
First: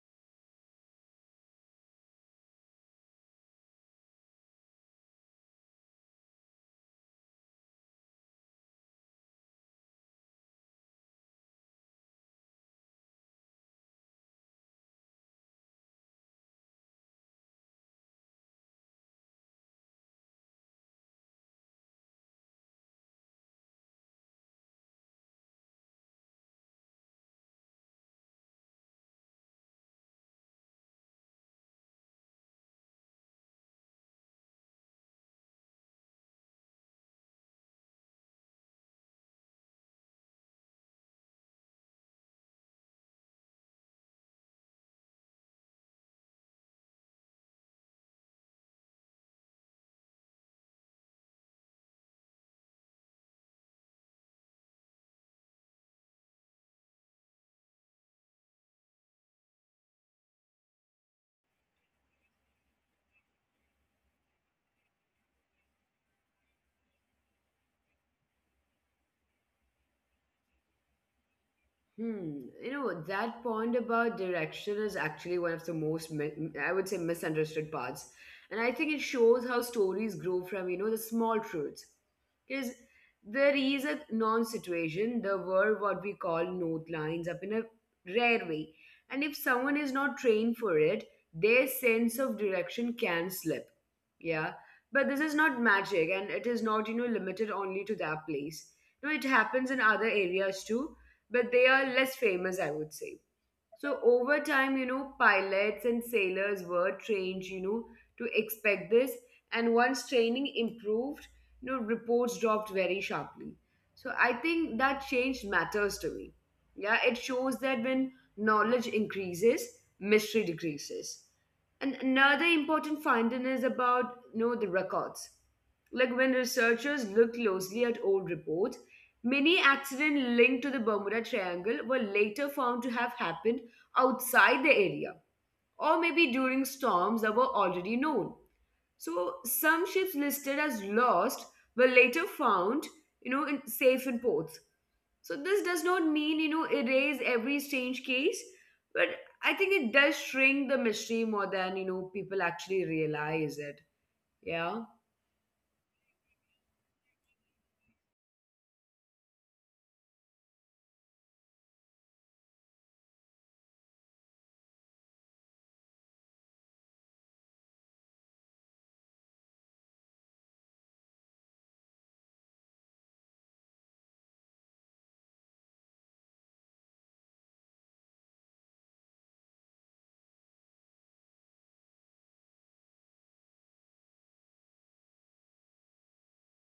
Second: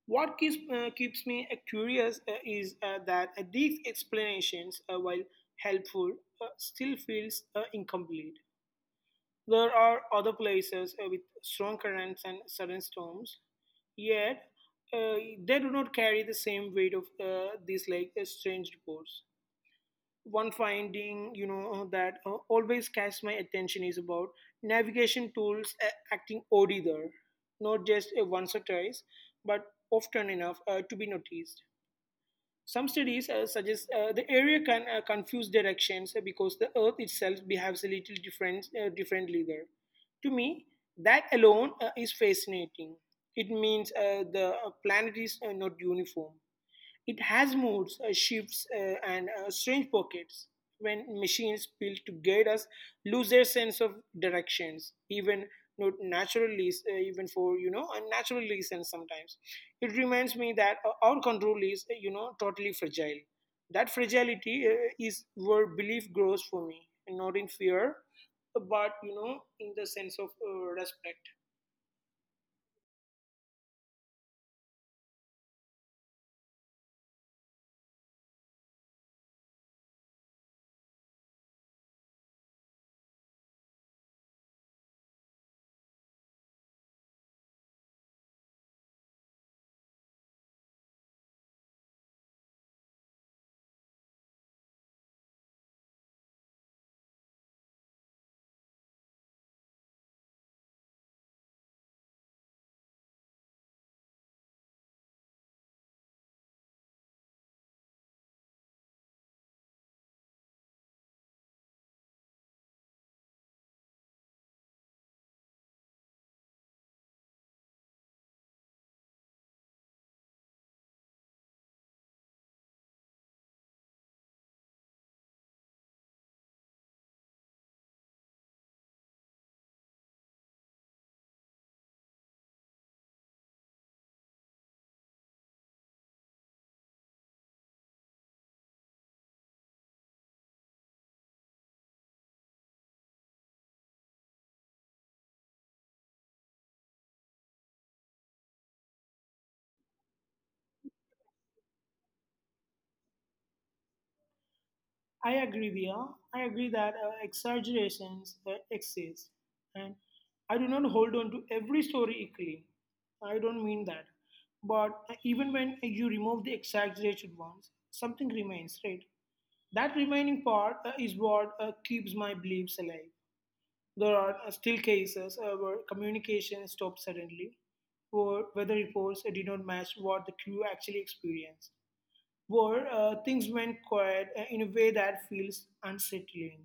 What keeps, uh, keeps me uh, curious is that these explanations, while helpful, still feels incomplete. There are other places with strong currents and sudden storms, yet uh, they do not carry the same weight of these like strange reports. One finding, you know, that always catches my attention is about navigation tools acting odd either, not just once or twice, but often enough to be noticed. Some studies suggest the area can confuse directions because the Earth itself behaves a little differently there. To me, that alone is fascinating. It means the planet is not uniform. It has moods, shifts, and strange pockets. When machines built to guide us lose their sense of directions, even not naturally, even for you know unnatural reasons. Sometimes it reminds me that our control is you know totally fragile. That fragility is where belief grows for me, and not in fear, but you know in the sense of respect. Hmm. You know, that point about direction is actually one of the most, mi- I would say, misunderstood parts. And I think it shows how stories grow from, the small truths. Because there is a non situation, there were what we call note lines up in a rare way. And if someone is not trained for it, their sense of direction can slip. Yeah. But this is not magic and it is not, limited only to that place. No, it happens in other areas too, but they are less famous, I would say. So over time, pilots and sailors were trained, to expect this. And once training improved, reports dropped very sharply. So I think that change matters to me. Yeah, it shows that when knowledge increases, mystery decreases. And another important finding is about, the records. Like when researchers looked closely at old reports, many accidents linked to the Bermuda Triangle were later found to have happened outside the area or maybe during storms that were already known. So some ships listed as lost were later found, in, safe in ports. So this does not mean, erase every strange case, but I think it does shrink the mystery more than, people actually realize it. Yeah. I agree, Dia. I agree that exaggerations exist. And I do not hold on to every story equally. I don't mean that. But even when you remove the exaggerated ones, something remains, right? That remaining part is what keeps my beliefs alive. There are still cases where communication stopped suddenly, or weather reports did not match what the crew actually experienced where things went quiet in a way that feels unsettling.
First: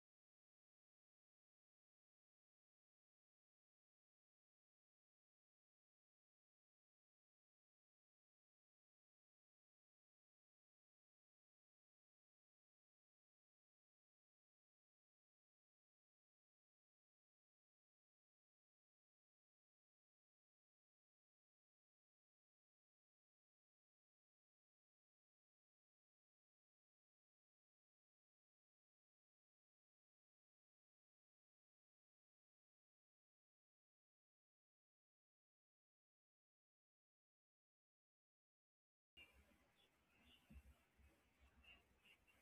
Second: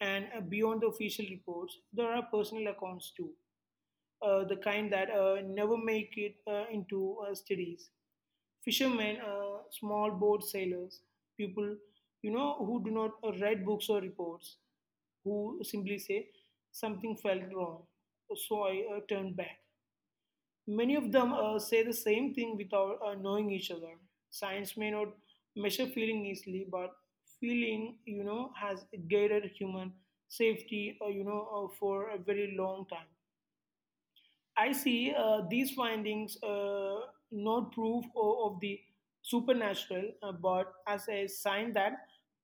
And beyond the official reports, there are personal accounts too, the kind that never make it into studies. Fishermen, small boat sailors, people you know who do not write books or reports, who simply say something felt wrong, so I turned back. Many of them say the same thing without knowing each other. Science may not measure feeling easily, but feeling, you know, has guided human safety, for a very long time. I see these findings not proof of the supernatural, but as a sign that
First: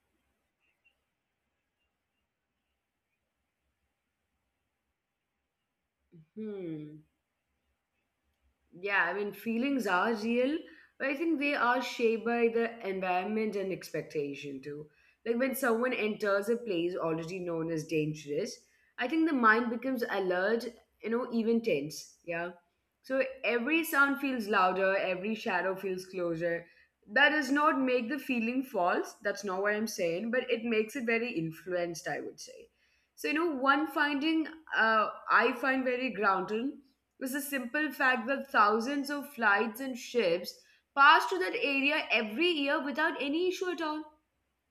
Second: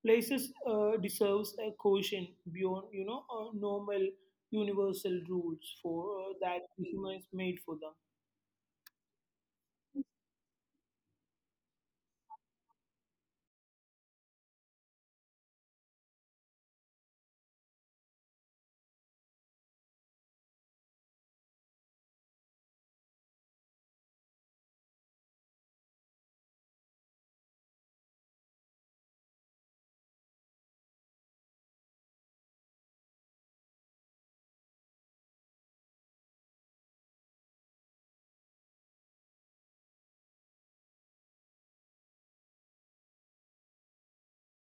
places deserves a caution beyond, normal universal rules for that Hmm. humans made for them. Yeah, I mean, feelings are real, but I think they are shaped by the environment and expectation too. Like when someone enters a place already known as dangerous, I think the mind becomes alert, even tense. Yeah. So every sound feels louder, every shadow feels closer. That does not make the feeling false. That's not what I'm saying, but it makes it very influenced, I would say. So, one finding I find very grounded was the simple fact that thousands of flights and ships pass through that area every year without any issue at all.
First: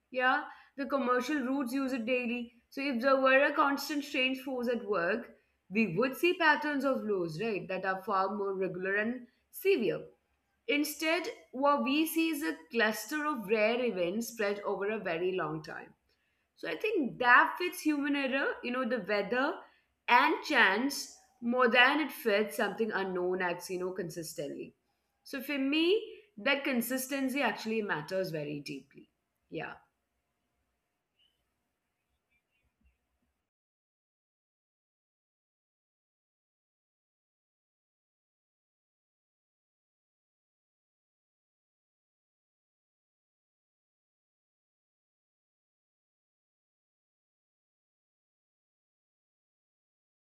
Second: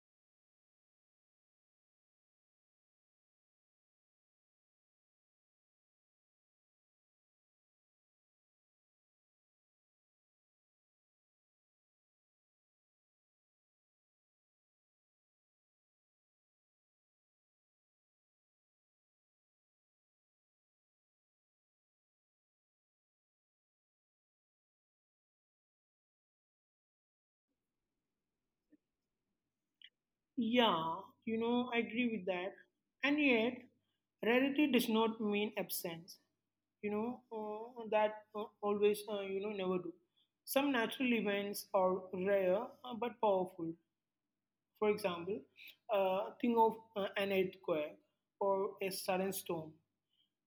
Yeah, the commercial routes use it daily. So if there were a constant strange force at work, we would see patterns of lows, right, that are far more regular and severe. Instead, what we see is a cluster of rare events spread over a very long time. So I think that fits human error, the weather and chance more than it fits something unknown acts, consistently. So for me, that consistency actually matters very deeply. Yeah. Yeah, you know, I agree with that. And yet, rarity does not mean absence. You know, that always, you know, never do. Some natural events are rare but powerful. For example, think of an earthquake or a sudden storm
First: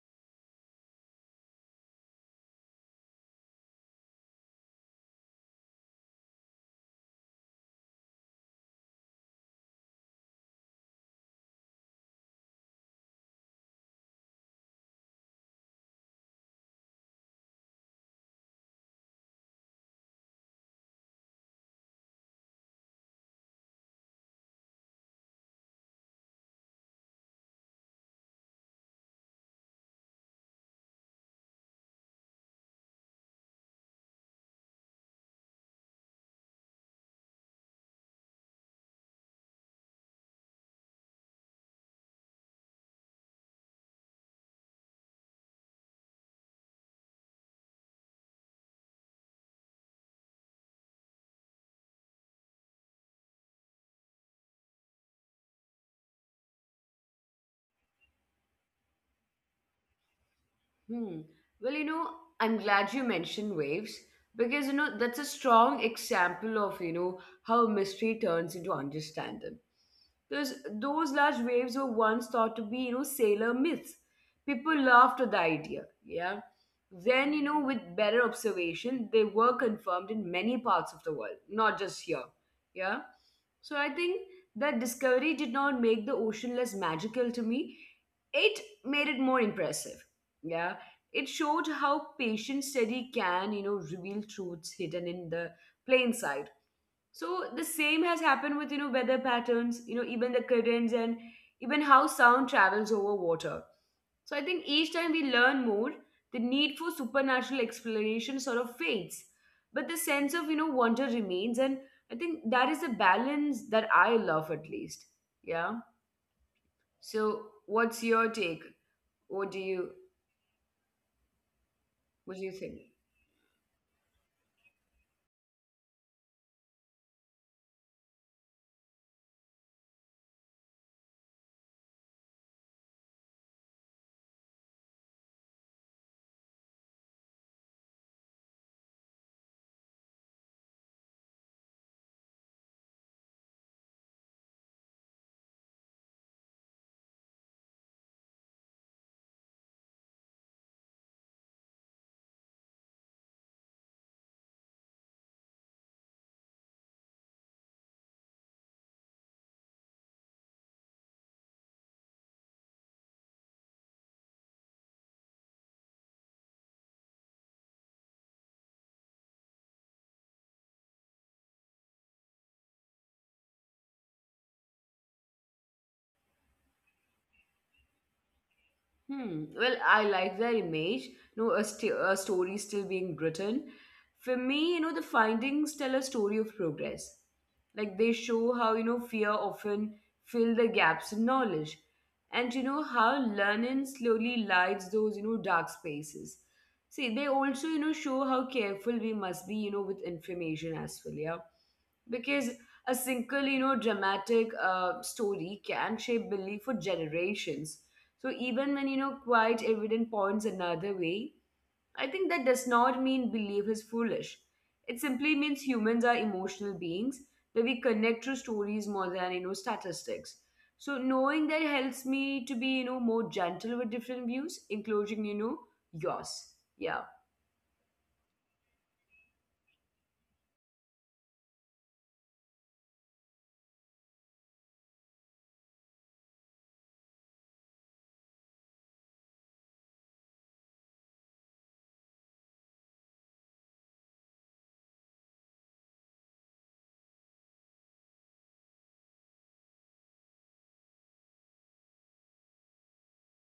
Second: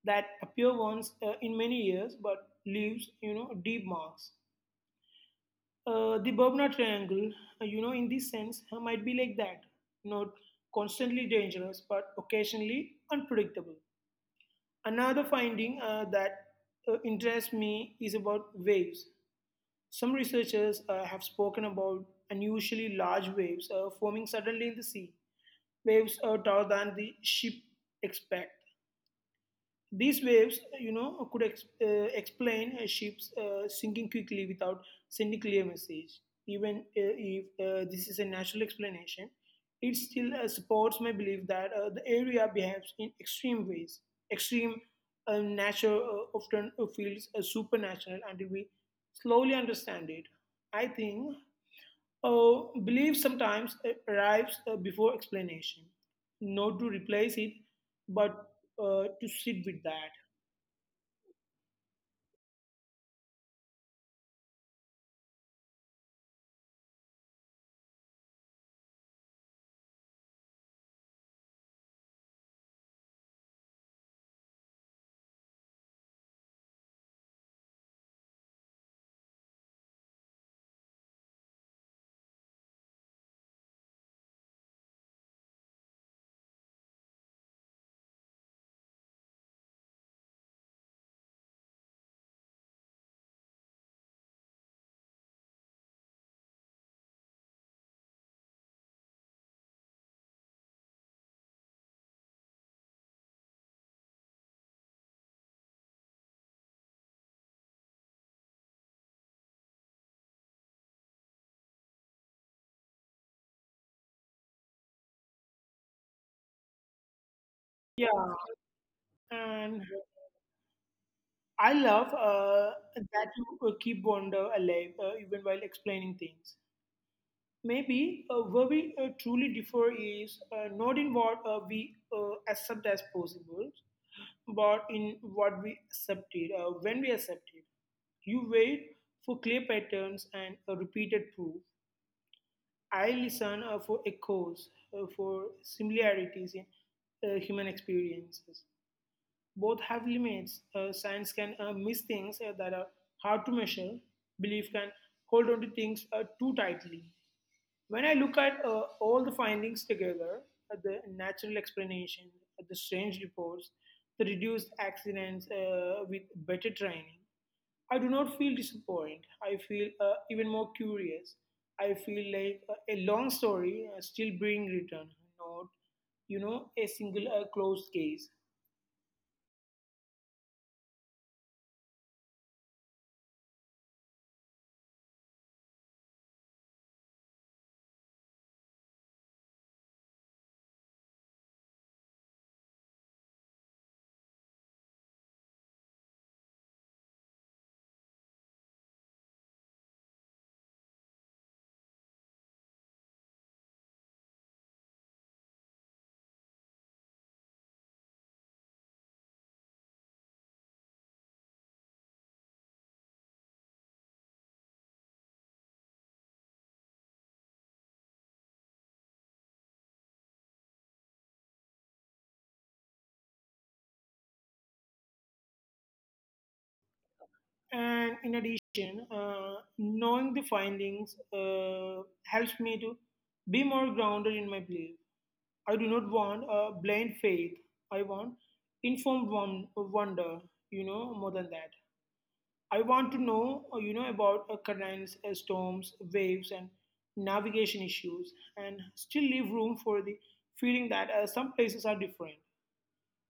that appear once in many years but leaves, you know, deep marks. The Bermuda Triangle, in this sense, might be like that. Not constantly dangerous, but occasionally unpredictable. Another finding that interests me is about waves. Some researchers have spoken about unusually large waves forming suddenly in the sea, waves taller than the ship expect. These waves, you know, could explain ships sinking quickly without sending clear message. Even if this is a natural explanation, it still supports my belief that the area behaves in extreme ways. Extreme nature often feels supernatural until we slowly understand it. I think belief sometimes arrives before explanation, not to replace it, but to sit with that. Hmm. Well, I'm glad you mentioned waves because, that's a strong example of, how mystery turns into understanding. Because those large waves were once thought to be, sailor myths. People laughed at the idea, yeah. Then, with better observation, they were confirmed in many parts of the world, not just here, yeah. So I think that discovery did not make the ocean less magical to me. It made it more impressive. Yeah. It showed how patient study can, reveal truths hidden in the plain sight. So the same has happened with, weather patterns, even the currents and even how sound travels over water. So I think each time we learn more, the need for supernatural explanation sort of fades. But the sense of, wonder remains. And I think that is the balance that I love at least. Yeah. So what's your take? Yeah, What do you and I what do love you think? That you keep wonder alive even while explaining things. Maybe where we truly differ is not in what we accept as possible, but in what we accepted, when we accepted. You wait for clear patterns and a repeated proof. I listen for echoes, for similarities in human experiences. Both have limits. Science can miss things that are hard to measure. Belief can hold on to things too tightly. When I look at all the findings together, the natural explanation, the strange reports, the reduced accidents with better training, I do not feel disappointed. I feel even more curious. I feel like a long story still bring return, not you know a single closed case. Hmm. Well, I like that image. No, a story still being written. For me, the findings tell a story of progress. Like they show how fear often fill the gaps in knowledge, and how learning slowly lights those dark spaces. See, they also show how careful we must be with information as well. Yeah, because a single dramatic story can shape belief for generations, so even when quite evident points another way, I think that does not mean belief is foolish. It simply means humans are emotional beings, that we connect through stories more than statistics. So knowing that helps me to be more gentle with different views, including yours. Yeah. And in addition, knowing the findings helps me to be more grounded in my belief. I do not want a blind faith. I want informed one, wonder, you know, more than that. I want to know, about currents, storms, waves, and navigation issues, and still leave room for the feeling that some places are different.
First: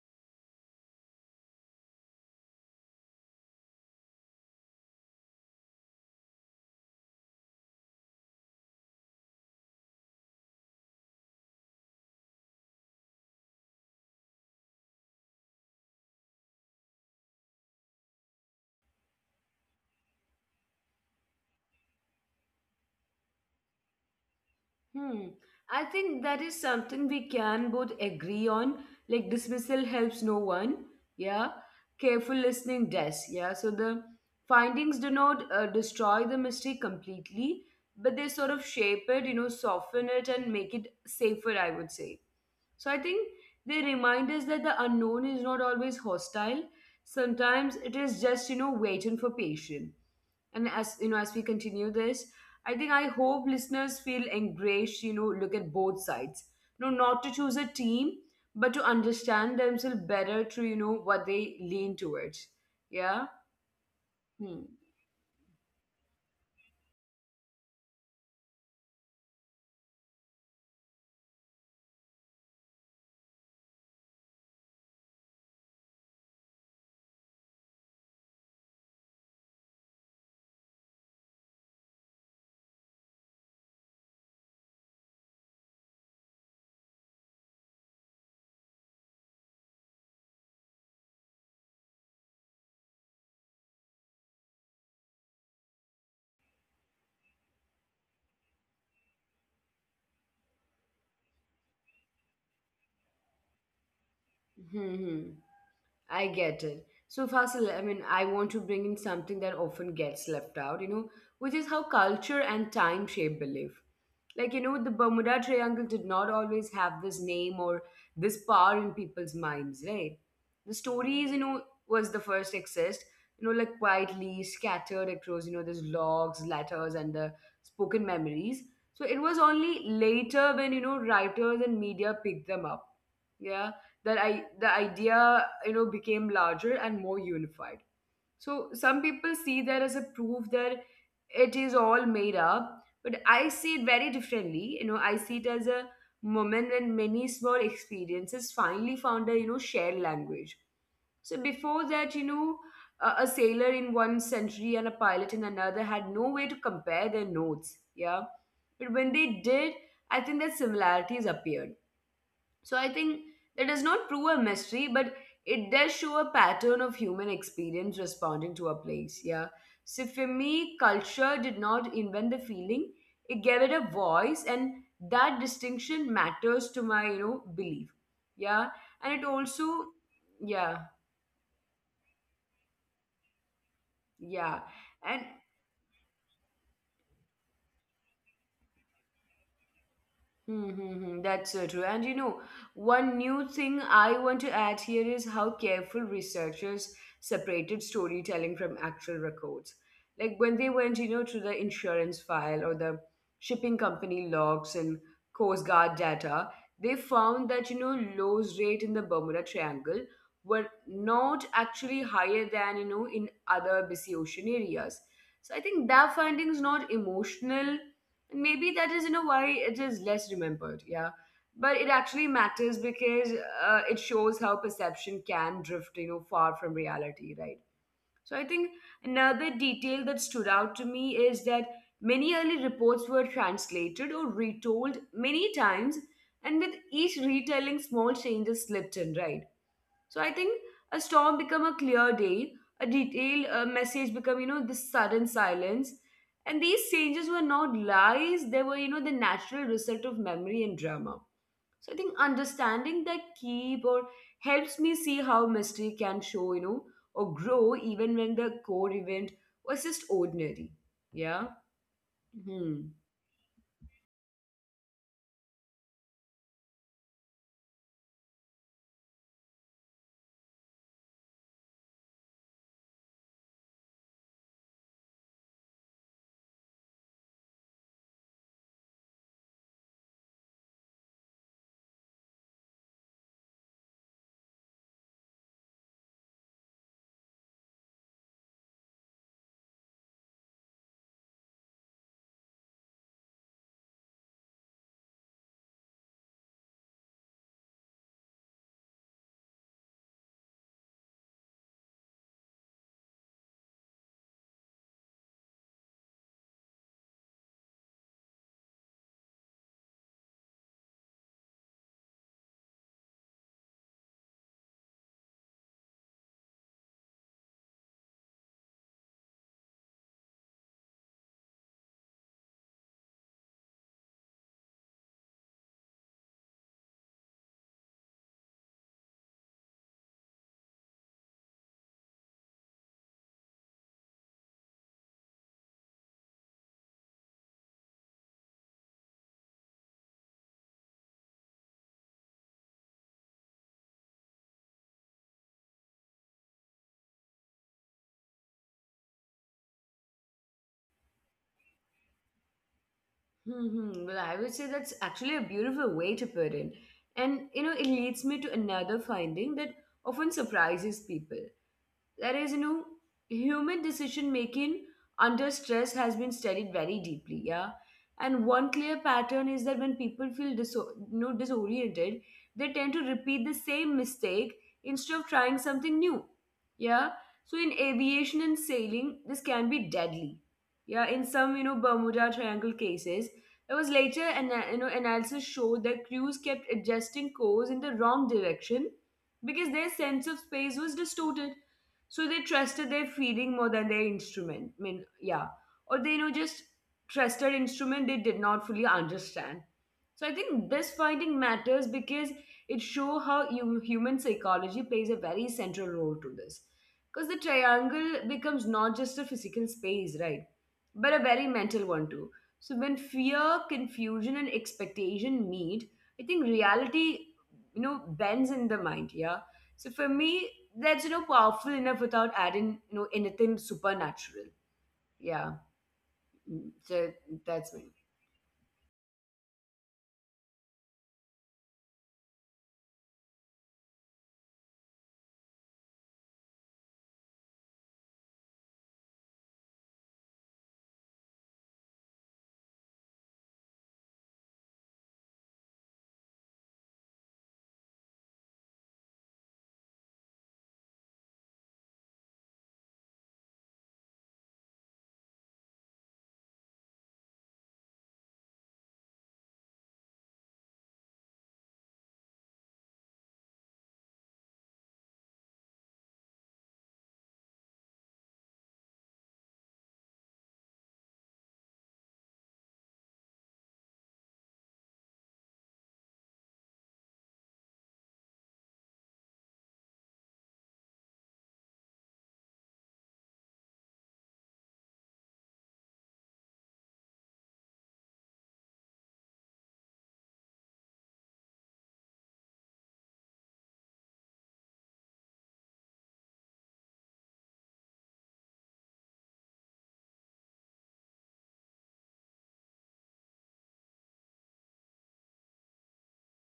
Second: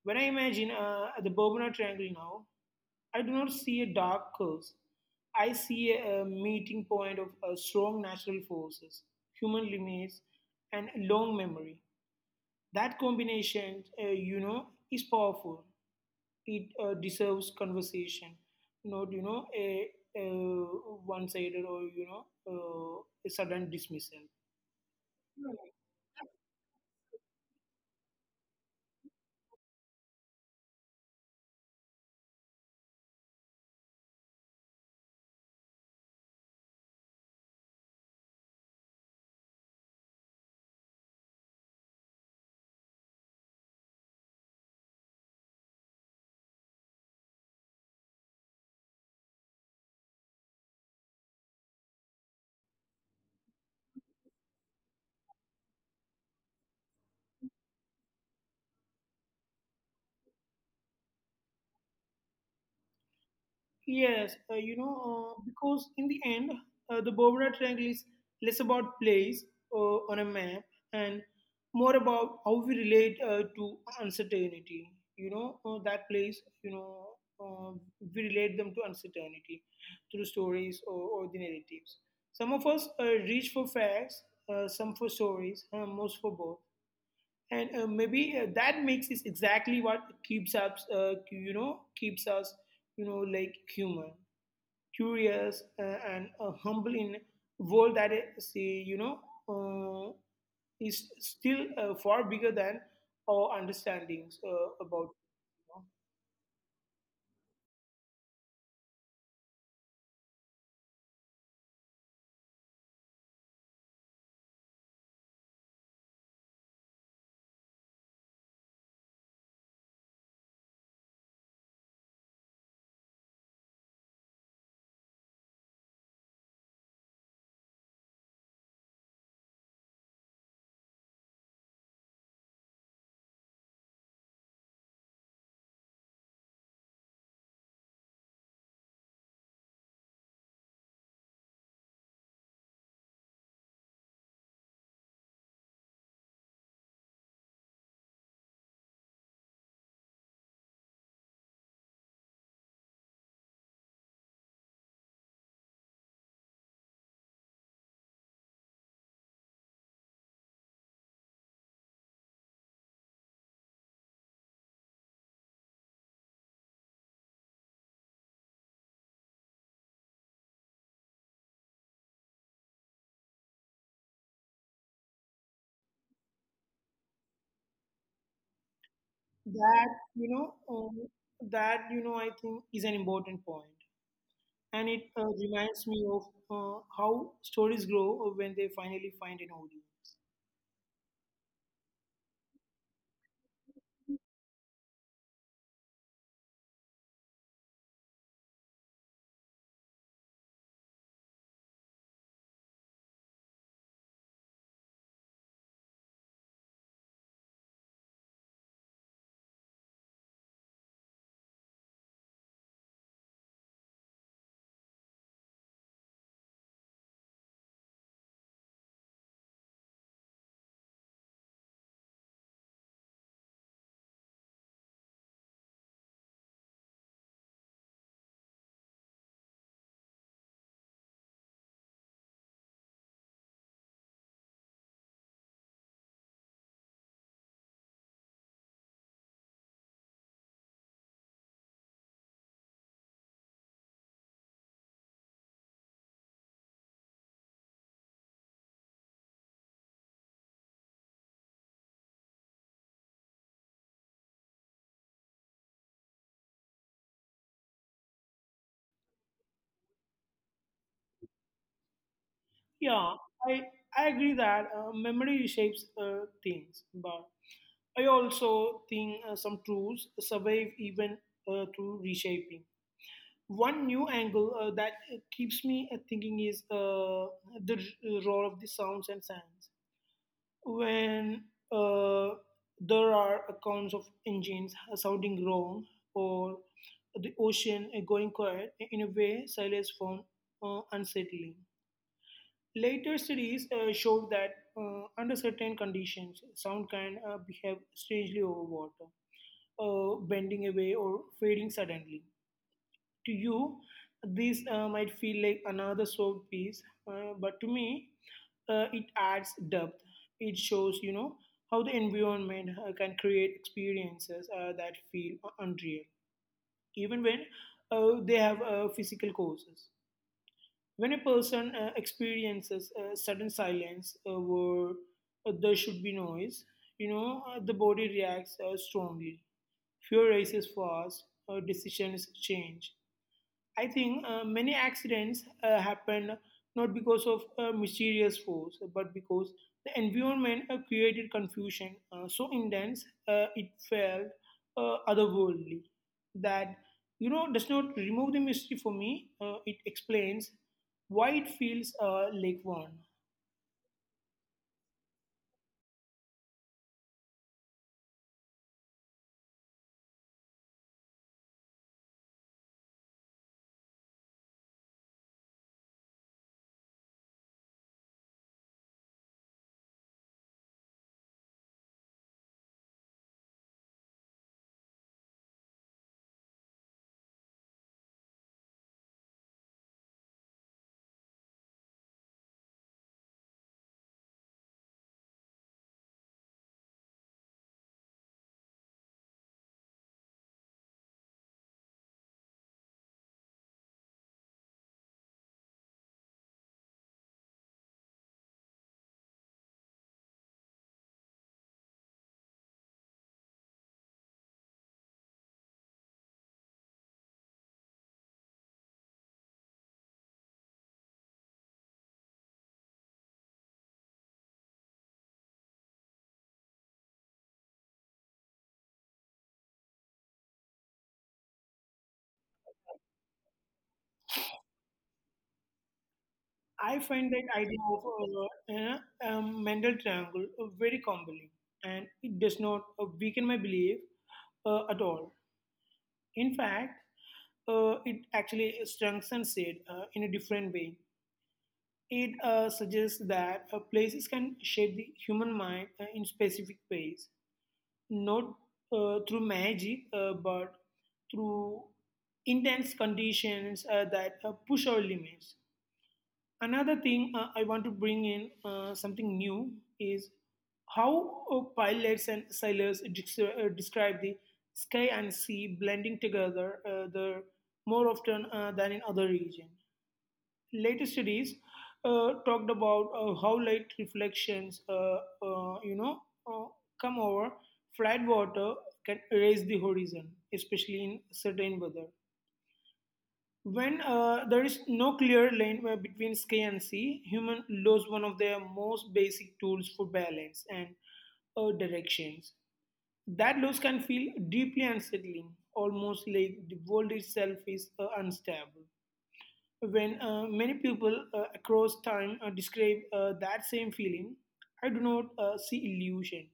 When I imagine the Bermuda Triangle now, I do not see a dark curse. I see a meeting point of strong natural forces, human limits, and long memory. That combination, is powerful. It deserves conversation, not a, a one-sided or a sudden dismissal. Hmm. I think that is something we can both agree on. Like dismissal helps no one. Yeah. Careful listening does. Yeah. So the findings do not destroy the mystery completely, but they sort of shape it, you know, soften it and make it safer, I would say. So I think they remind us that the unknown is not always hostile. Sometimes it is just, you know, waiting for patience, and as as we continue this, I think I hope listeners feel encouraged, look at both sides. No, not to choose a team, but to understand themselves better through what they lean towards. Yeah. Yes, hmm. Because in the end, the Bermuda Triangle is less about place on a map and more about how we relate to uncertainty. You know, that place, you know, uh, we relate them to uncertainty through stories or the narratives. Some of us reach for facts, some for stories, most for both. And maybe that mix is exactly what keeps us, keeps us, like human curious and humble in world that is, uh, is still far bigger than our understandings Hmm. about hmm. you I get it. So, Fasil, I mean, I want to bring in something that often gets left out, you know, which is how culture and time shape belief. Like, you know, the Bermuda Triangle did not always have this name or this power in people's minds, right? The stories, you know, was the first exist, you know, like quietly scattered across, you know, these logs, letters, and the spoken memories. So it was only later when, you know, writers and media picked them up, yeah, that I the idea became larger and more unified. So some people see that as a proof that it is all made up, but I see it very differently. You know, I see it as a moment when many small experiences finally found a shared language. So before that, you know, a sailor in one century and a pilot in another had no way to compare their notes. Yeah. But when they did, I think that similarities appeared. So I think that does not prove a mystery, but it does show a pattern of human experience responding to a place. Yeah. So for me, culture did not invent the feeling; it gave it a voice, and that distinction matters to my belief. Yeah, and it know. that. also You know, yeah um, that I think is an important point, yeah and it and reminds me of how stories grow when they finally find an audience. Mm-hmm. That's so true. And you know, one new thing I want to add here is how careful researchers separated storytelling from actual records. Like when they went, you know, to the insurance file or the shipping company logs and Coast Guard data, they found that, you know, Lowe's rate in the Bermuda Triangle were not actually higher than, you know, in other busy ocean areas. So I think that finding is not emotional, and maybe that is, you know, why it is less remembered, yeah. But it actually matters because it shows how perception can drift, you know, far from reality, right? So I think another detail that stood out to me is that many early reports were translated or retold many times, and with each retelling, small changes slipped in, right? So I think a storm become a clear day, a detailed message become, you know, this sudden silence. And these changes were not lies, they were, you know, the natural result of memory and drama. So I think understanding that keep or helps me see how mystery can show, you know, or grow even when the core event was just ordinary. Yeah. Hmm. Yeah, I I agree that memory shapes things, but I also think some truths survive even through reshaping. One new angle that keeps me thinking is role of the sounds and sounds. When uh, there are accounts of engines sounding wrong or the ocean going quiet, in a way, silence found unsettling. Later studies showed that under certain conditions, sound can behave strangely over water, bending away or fading suddenly. To you, this might feel like another soft piece, but to me, it adds depth. It shows, you know, how the environment can create experiences that feel unreal, even when they have physical causes. When a person experiences sudden silence where there should be noise, the body reacts strongly. Fuel rises fast, decisions change. I think many accidents happen not because of a mysterious force, but because the environment created confusion so intense it felt otherworldly. That, you know, does not remove the mystery for me. It explains why it feels like one. Well, I would say that's actually a beautiful way to put it. And, you know, it leads me to another finding that often surprises people. There is no, human decision making under stress has been studied very deeply, yeah. And one clear pattern is that when people feel no, disoriented, they tend to repeat the same mistake instead of trying something new, yeah. So in aviation and sailing, this can be deadly, yeah. In some Bermuda Triangle cases, it was later, and analysis showed that crews kept adjusting course in the wrong direction because their sense of space was distorted. So they trusted their feeling more than their instrument. I mean, yeah. Or they, you know, just trusted instrument they did not fully understand. So I think this finding matters because it shows how human psychology plays a very central role to this. Because the triangle becomes not just a physical space, right? But a very mental one too. So when fear, confusion, and expectation meet, I think reality, you know, bends in the mind, yeah. So for me, that's powerful enough without adding anything supernatural. Yeah. Mm. I So find that that's idea me. of Mendel triangle very compelling, and it does not weaken my belief at all. In fact, it actually strengthens it in a different way. It suggests that places can shape the human mind in specific ways, not through magic, but through intense conditions that push our limits. Another thing I want to bring in, something new, is how pilots and sailors describe the sky and sea blending together the more often than in other regions. Later studies talked about how light reflections, uh, you know, uh, come over flat water, can erase the horizon, especially in certain weather. When there is no clear line between sky and sea, human lose one of their most basic tools for balance and directions. That loss can feel deeply unsettling, almost like the world itself is unstable. When many people across time describe that same feeling, I do not see illusion.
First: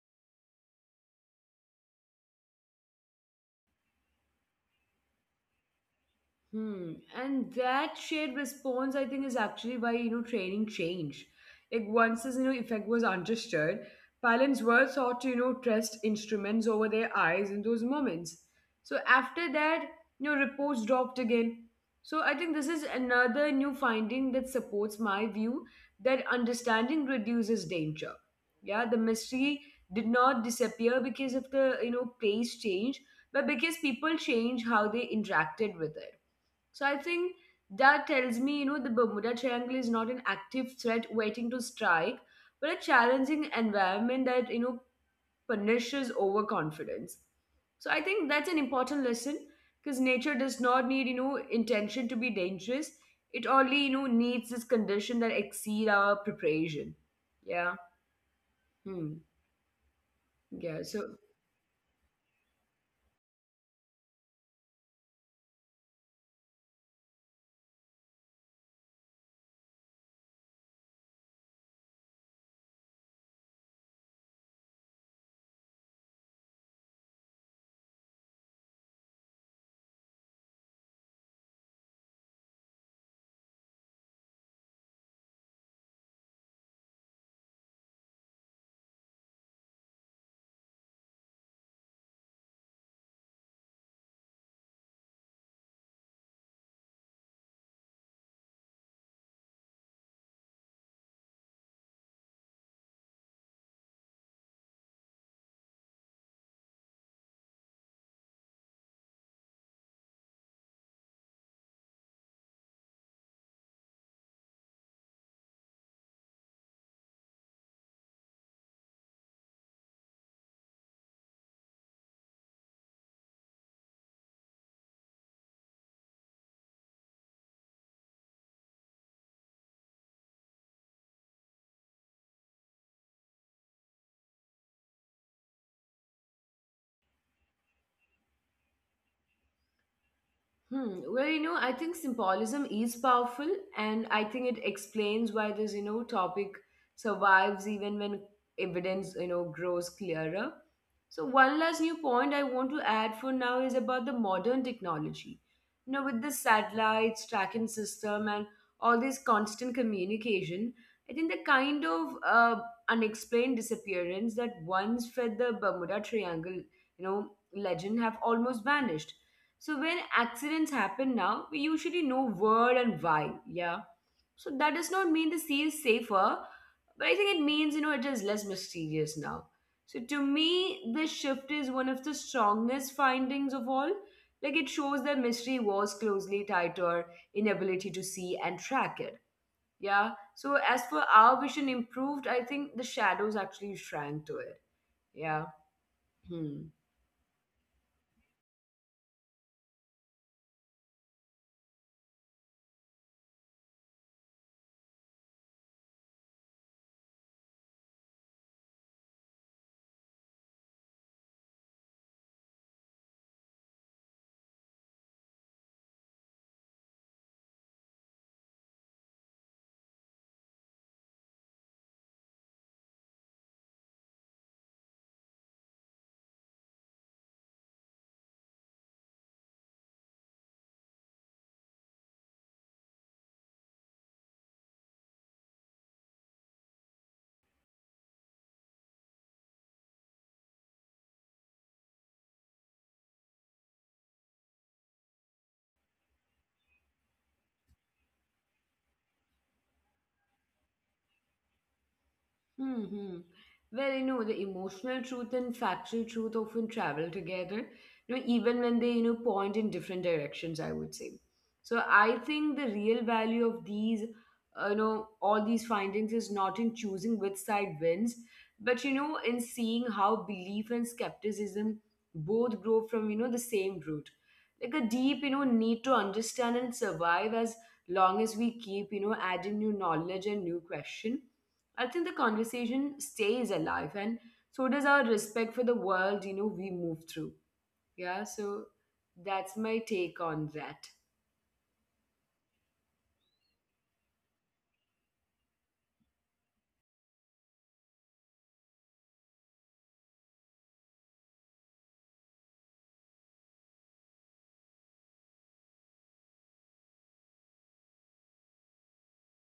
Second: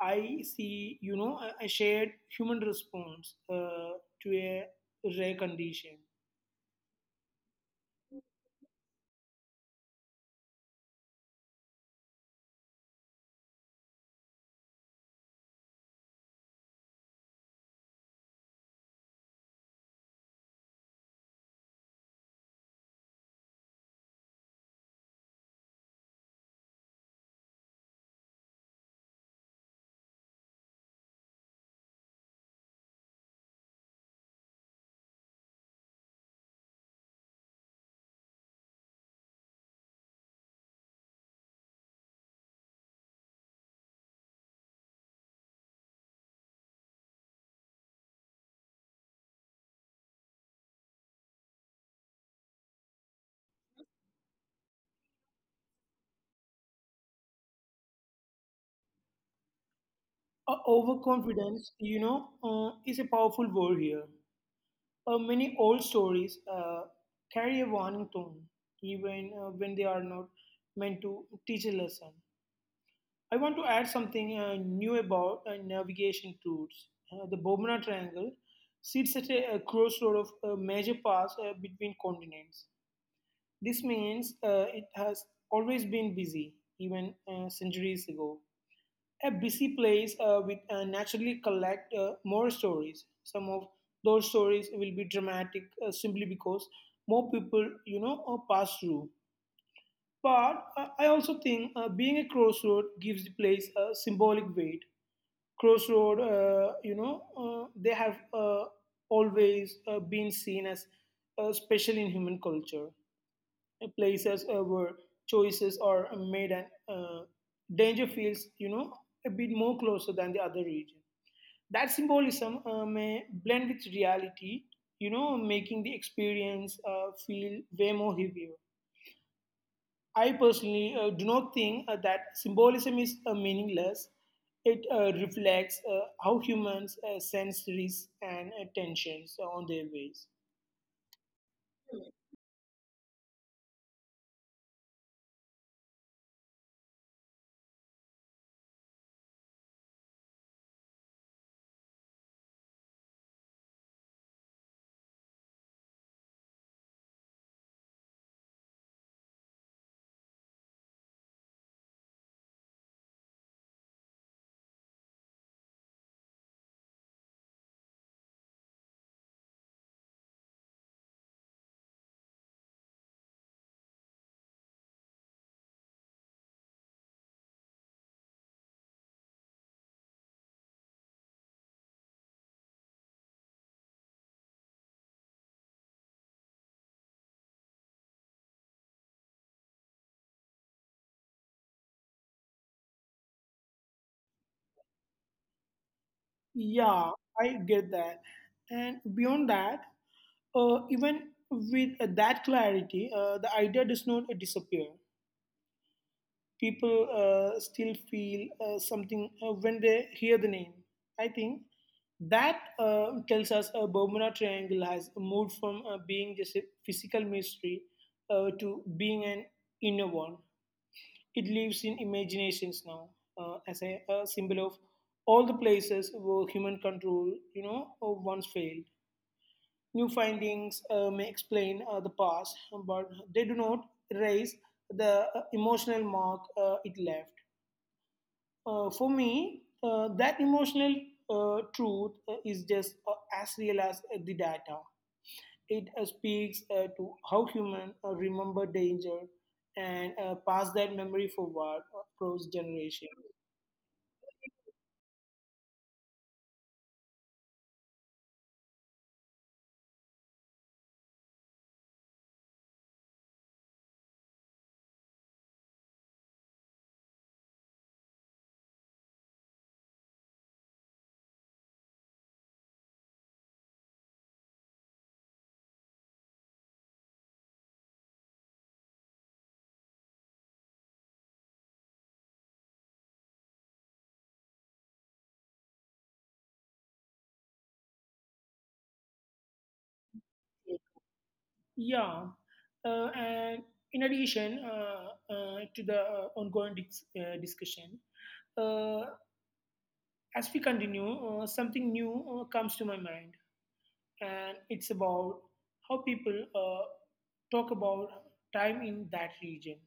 I see, you know, a shared human response to a rare condition. Hmm. And that shared response, I think, is actually why, you know, training changed. Like once this, you know, effect was understood, parents were taught to, you know, trust instruments over their eyes in those moments. So after that, you know, reports dropped again. So I think this is another new finding that supports my view that understanding reduces danger. Yeah, the mystery did not disappear because of the, you know, pace change, but because people change how they interacted with it. So I think that tells me, you know, the Bermuda Triangle is not an active threat waiting to strike, but a challenging environment that, you know, punishes overconfidence. So I think that's an important lesson, because nature does not need, you know, intention to be dangerous. It only, you know, needs this condition that exceed our preparation. Yeah. Hmm. Yeah. So. Overconfidence, you know, is a powerful word here. Many old stories carry a warning tone, even when they are not meant to teach a lesson. I want to add something new about navigation routes. The Bomana Triangle sits at a crossroad of a major paths between continents. This means it has always been busy, even centuries ago. A busy place will naturally collect more stories. Some of those stories will be dramatic simply because more people, pass through. But I also think being a crossroad gives the place a symbolic weight. Crossroad, they have always been seen as special in human culture, places where choices are made and danger feels, you know, a bit more closer than the other region. That symbolism may blend with reality, you know, making the experience feel way more heavier. I personally do not think that symbolism is meaningless. It reflects how humans sense risks and tensions on their ways. Hmm. Well, you know, I think symbolism is powerful, and I think it explains why this, you know, topic survives even when evidence, you know, grows clearer. So, one last new point I want to add for now is about the modern technology. You know, with the satellites, tracking system, and all this constant communication, I think the kind of unexplained disappearance that once fed the Bermuda Triangle, you know, legend have almost vanished. So when accidents happen now, we usually know where and why. Yeah. So that does not mean the sea is safer, but I think it means it is less mysterious now. So to me, this shift is one of the strongest findings of all. Like it shows that mystery was closely tied to our inability to see and track it. Yeah. So as for our vision improved, I think the shadows actually shrank to it. Yeah. Hmm. Yeah, I get that. And beyond that, even with that clarity, the idea does not disappear. People still feel something when they hear the name. I think that tells us a Bermuda Triangle has moved from being just a physical mystery to being an inner one. It lives in imaginations now as a symbol of all the places where human control, once failed. New findings may explain the past, but they do not raise the emotional mark it left. For me, that emotional truth is just as real as the data. It speaks to how human remember danger and pass that memory forward across generations. hmm Well, you know, the emotional truth and factual truth often travel together, you know, even when they, you know, point in different directions, I would say. So I think the real value of these, you know, all these findings is not in choosing which side wins, but, you know, in seeing how belief and skepticism both grow from, you know, the same root. Like a deep, you know, need to understand and survive. As long as we keep, you know, adding new knowledge and new question, I think the conversation stays alive, and so does our respect for the world, you know, we move through. Yeah, so that's my take on that. Yeah, and in addition to the ongoing discussion, uh, as we continue, something new comes to my mind, and it's about how people talk about time in that region.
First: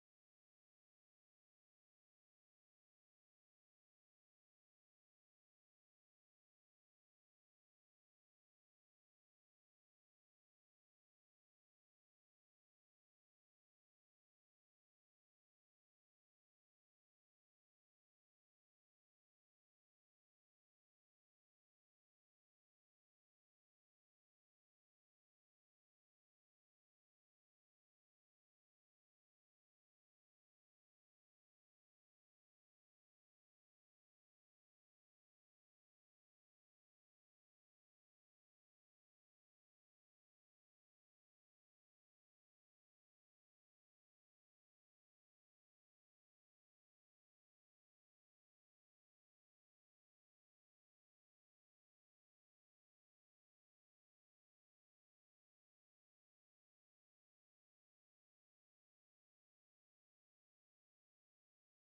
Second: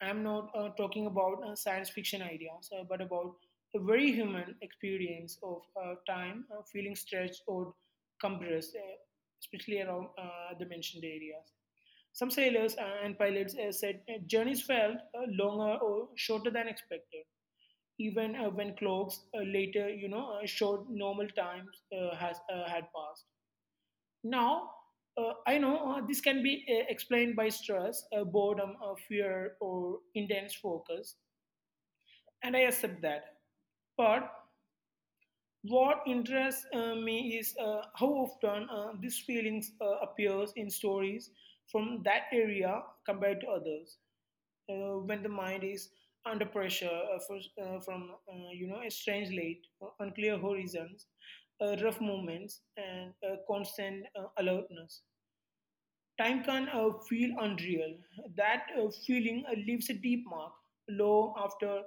I'm not talking about science fiction ideas, but about a very human experience of time feeling stretched or compressed, especially around the mentioned areas. Some sailors and pilots said journeys felt longer or shorter than expected even when clocks showed normal times has had passed. Now, I know this can be explained by stress, boredom, fear, or intense focus, and I accept that. But what interests me is how often these feelings appears in stories from that area compared to others. When the mind is under pressure from a strange light, unclear horizons, rough movements, and constant alertness. Time can feel unreal. That feeling leaves a deep mark long after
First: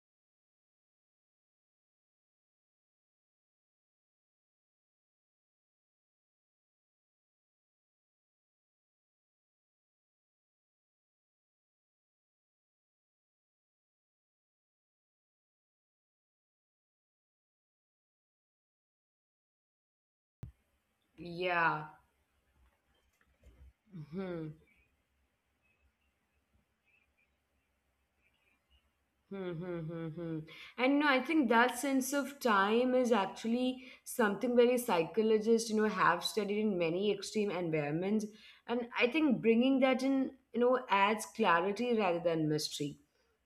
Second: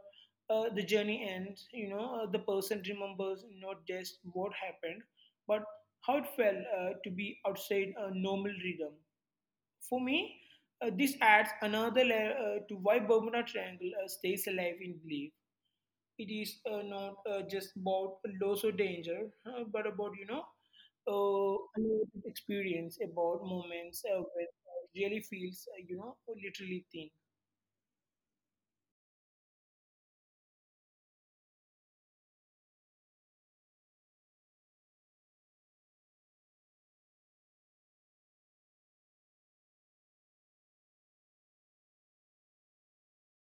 the journey ends. You know, the person remembers not just what happened, but how it felt to be outside a normal rhythm. For me, this adds another layer to why Bermuda Triangle stays alive in belief. It is not just about loss or danger, but about, you know, Yeah. unlimited experience, about moments Hmm. where really feels, you know, literally thin. Hmm, hmm, hmm, hmm. And no, I think that sense of time is actually something very psychologists, you know, have studied in many extreme environments. And I think bringing that in, you know, adds clarity rather than mystery,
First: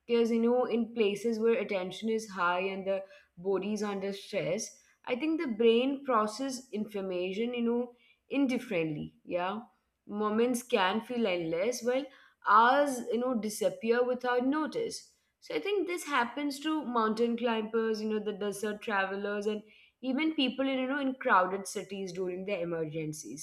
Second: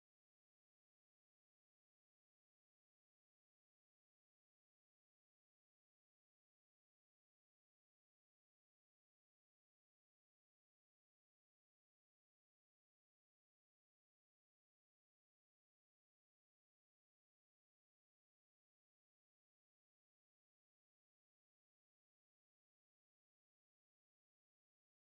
because in places where attention is high and the body is under stress, I think the brain process information indifferently, yeah. Moments can feel endless while hours disappear without notice. So I think this happens to mountain climbers, the desert travelers, and even people in in crowded cities during their emergencies.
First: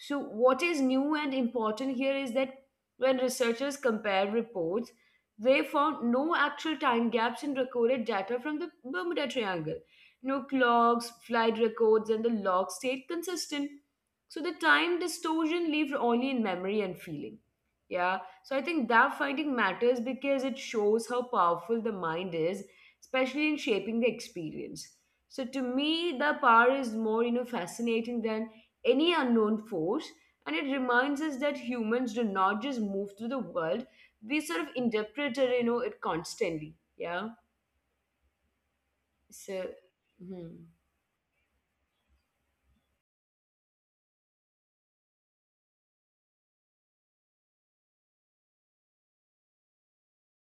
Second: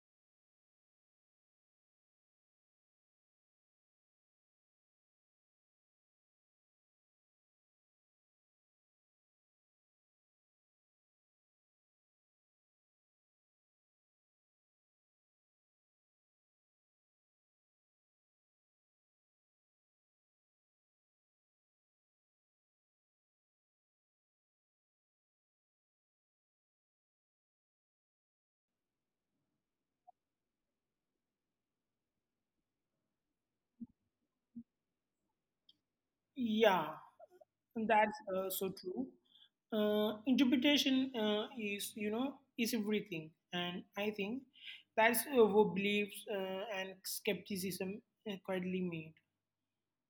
So what is new and important here is that when researchers compare reports, they found no actual time gaps in recorded data from the Bermuda Triangle. No clocks, flight records, and the log stayed consistent. So the time distortion lived only in memory and feeling. Yeah, so I think that finding matters because it shows how powerful the mind is, especially in shaping the experience. So to me, the power is more, you know, fascinating than any unknown force, and it reminds us that humans do not just move through the world; we sort of interpreted, you know, it constantly. Yeah, Yeah. that's so true. So, hmm. Interpretation is, you know, is everything, and I think that's what beliefs and skepticism quietly mean.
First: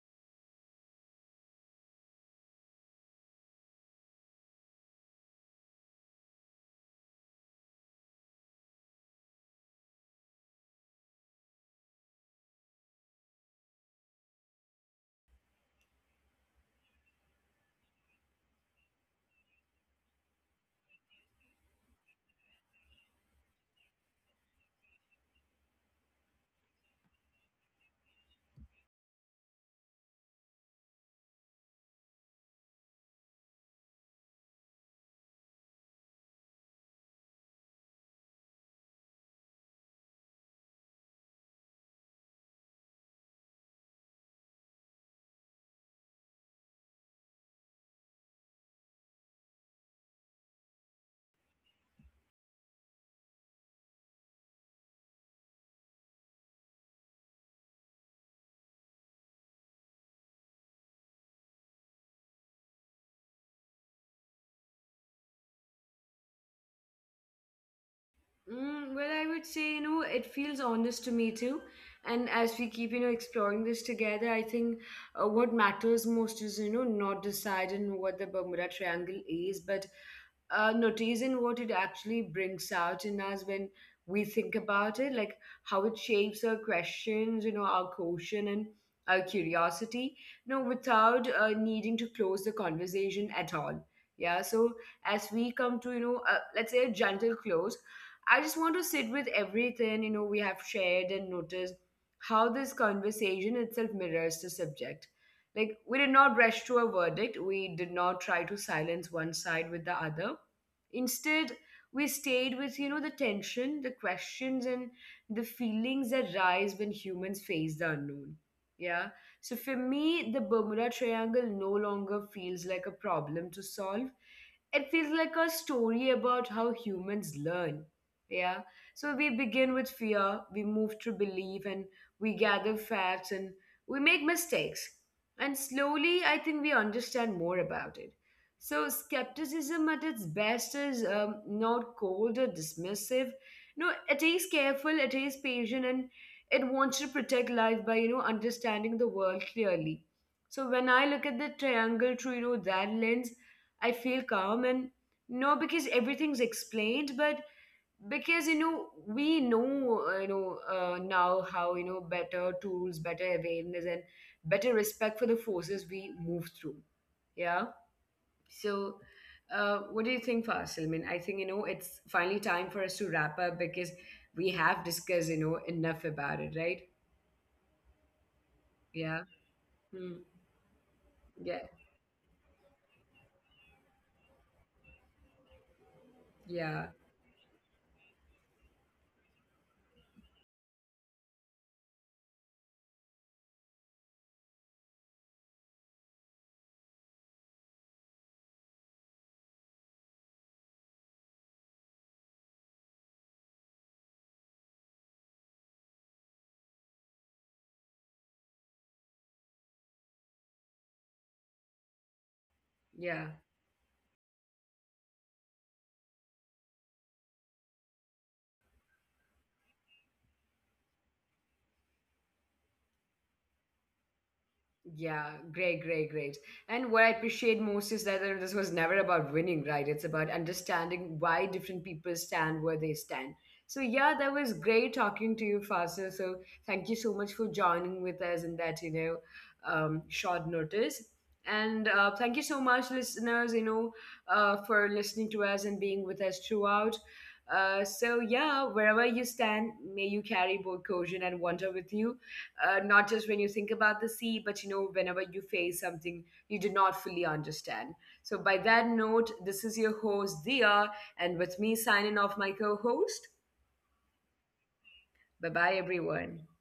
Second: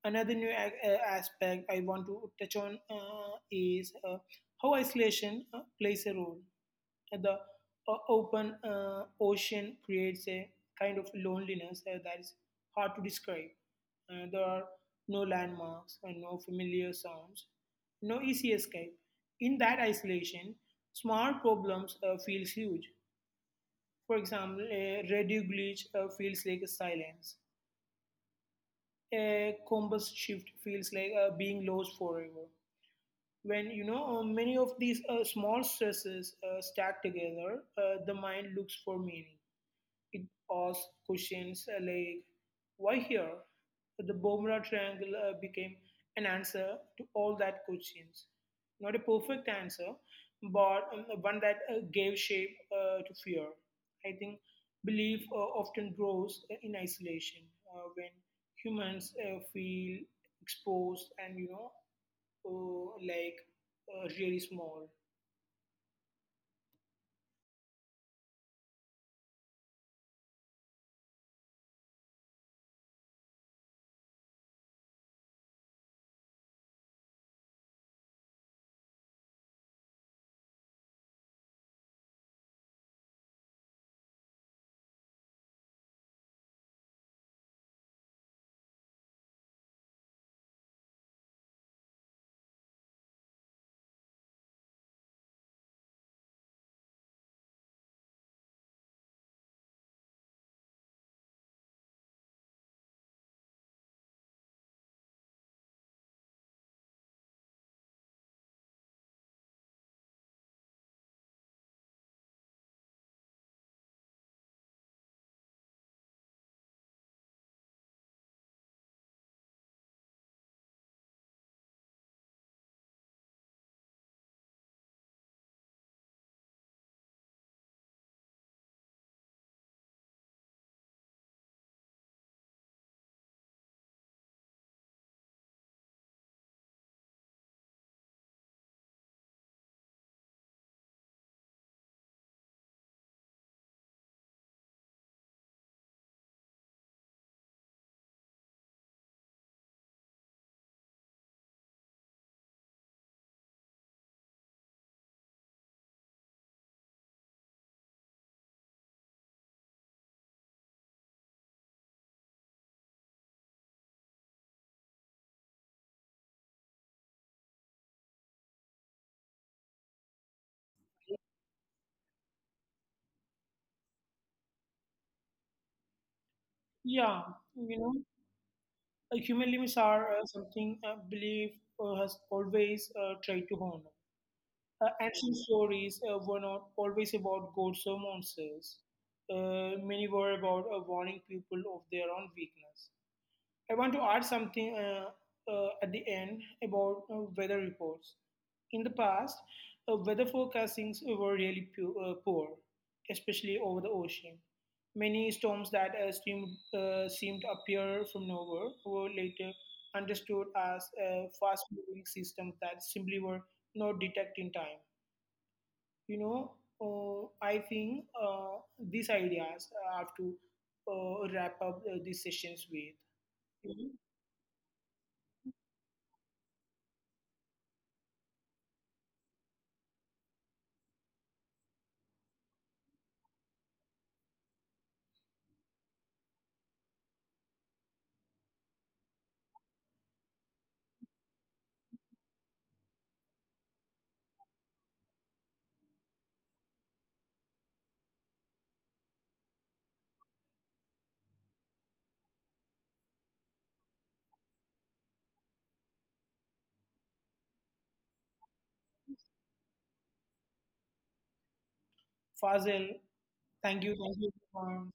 Another new aspect I want to touch on is how isolation plays a role. The open ocean creates a kind of loneliness that is hard to describe. There are no landmarks and no familiar sounds, no easy escape. In that isolation, small problems feels huge. For example, a radio glitch feels like a silence. A compass shift feels like being lost forever. When, many of these small stresses stack together, the mind looks for meaning. It asked questions like, why here? So the Bermuda Triangle became an answer to all that questions. Not a perfect answer, but one that gave shape to fear. I think belief often grows in isolation when humans feel exposed and, like really small. Mm, well, I would say, you know, it feels honest to me too. And as we keep, you know, exploring this together, I think what matters most is, you know, not deciding what the Bermuda Triangle is, but notice in what it actually brings out in us when we think about it, like how it shapes our questions, you know, our caution and our curiosity, you know, without needing to close the conversation at all. Yeah. So as we come to, you know, let's say a gentle close, I just want to sit with everything, you know, we have shared and notice how this conversation itself mirrors the subject, like, we did not rush to a verdict, we did not try to silence one side with the other. Instead, we stayed with, you know, the tension, the questions, and the feelings that rise when humans face the unknown. Yeah. So for me, the Bermuda Triangle no longer feels like a problem to solve. It feels like a story about how humans learn. Yeah. So we begin with fear, we move to belief, and we gather facts and we make mistakes. And slowly, I think we understand more about it. So, skepticism at its best is not cold or dismissive. No, it is careful, it is patient, and it wants to protect life by, you know, understanding the world clearly. So, when I look at the triangle through, you know, that lens, I feel calm and no, because everything's explained, but because you know we know you know now how you know better tools, better awareness, and better respect for the forces we move through. Yeah. So what do you think, Fasil? I mean, I think you know it's finally time for us to wrap up because we have discussed you know enough about it, right? Yeah, Yeah. you know Hmm. Human limits Yeah. are something belief has always tried to honor. Yeah. Ancient stories were not always about gods or monsters. Many were about warning people of their own weakness. I want to add something at the end about weather reports. In the past, weather forecastings were really poor, especially over the ocean. Many storms that seemed to appear from nowhere were later understood as fast Yeah. moving systems that simply were not detected in time. You know, I think these ideas I have to wrap up these sessions with. Yeah, Mhm. great, great, great. And what I appreciate most is that this was never about winning, right? It's about understanding why different people stand where they stand. So yeah, that was great talking to you, Fasil. So thank you so much for joining with us in that, you know, short notice. And thank you so much, listeners, you know, for listening to us and being with us throughout. So yeah, wherever you stand, may you carry both caution and wonder with you, not just when you think about the sea, but you know, whenever you face something you do not fully understand. So, by that note, this is your host, Dia, and with me signing off my co host. Fazil, Bye thank you. bye, Thank everyone. you.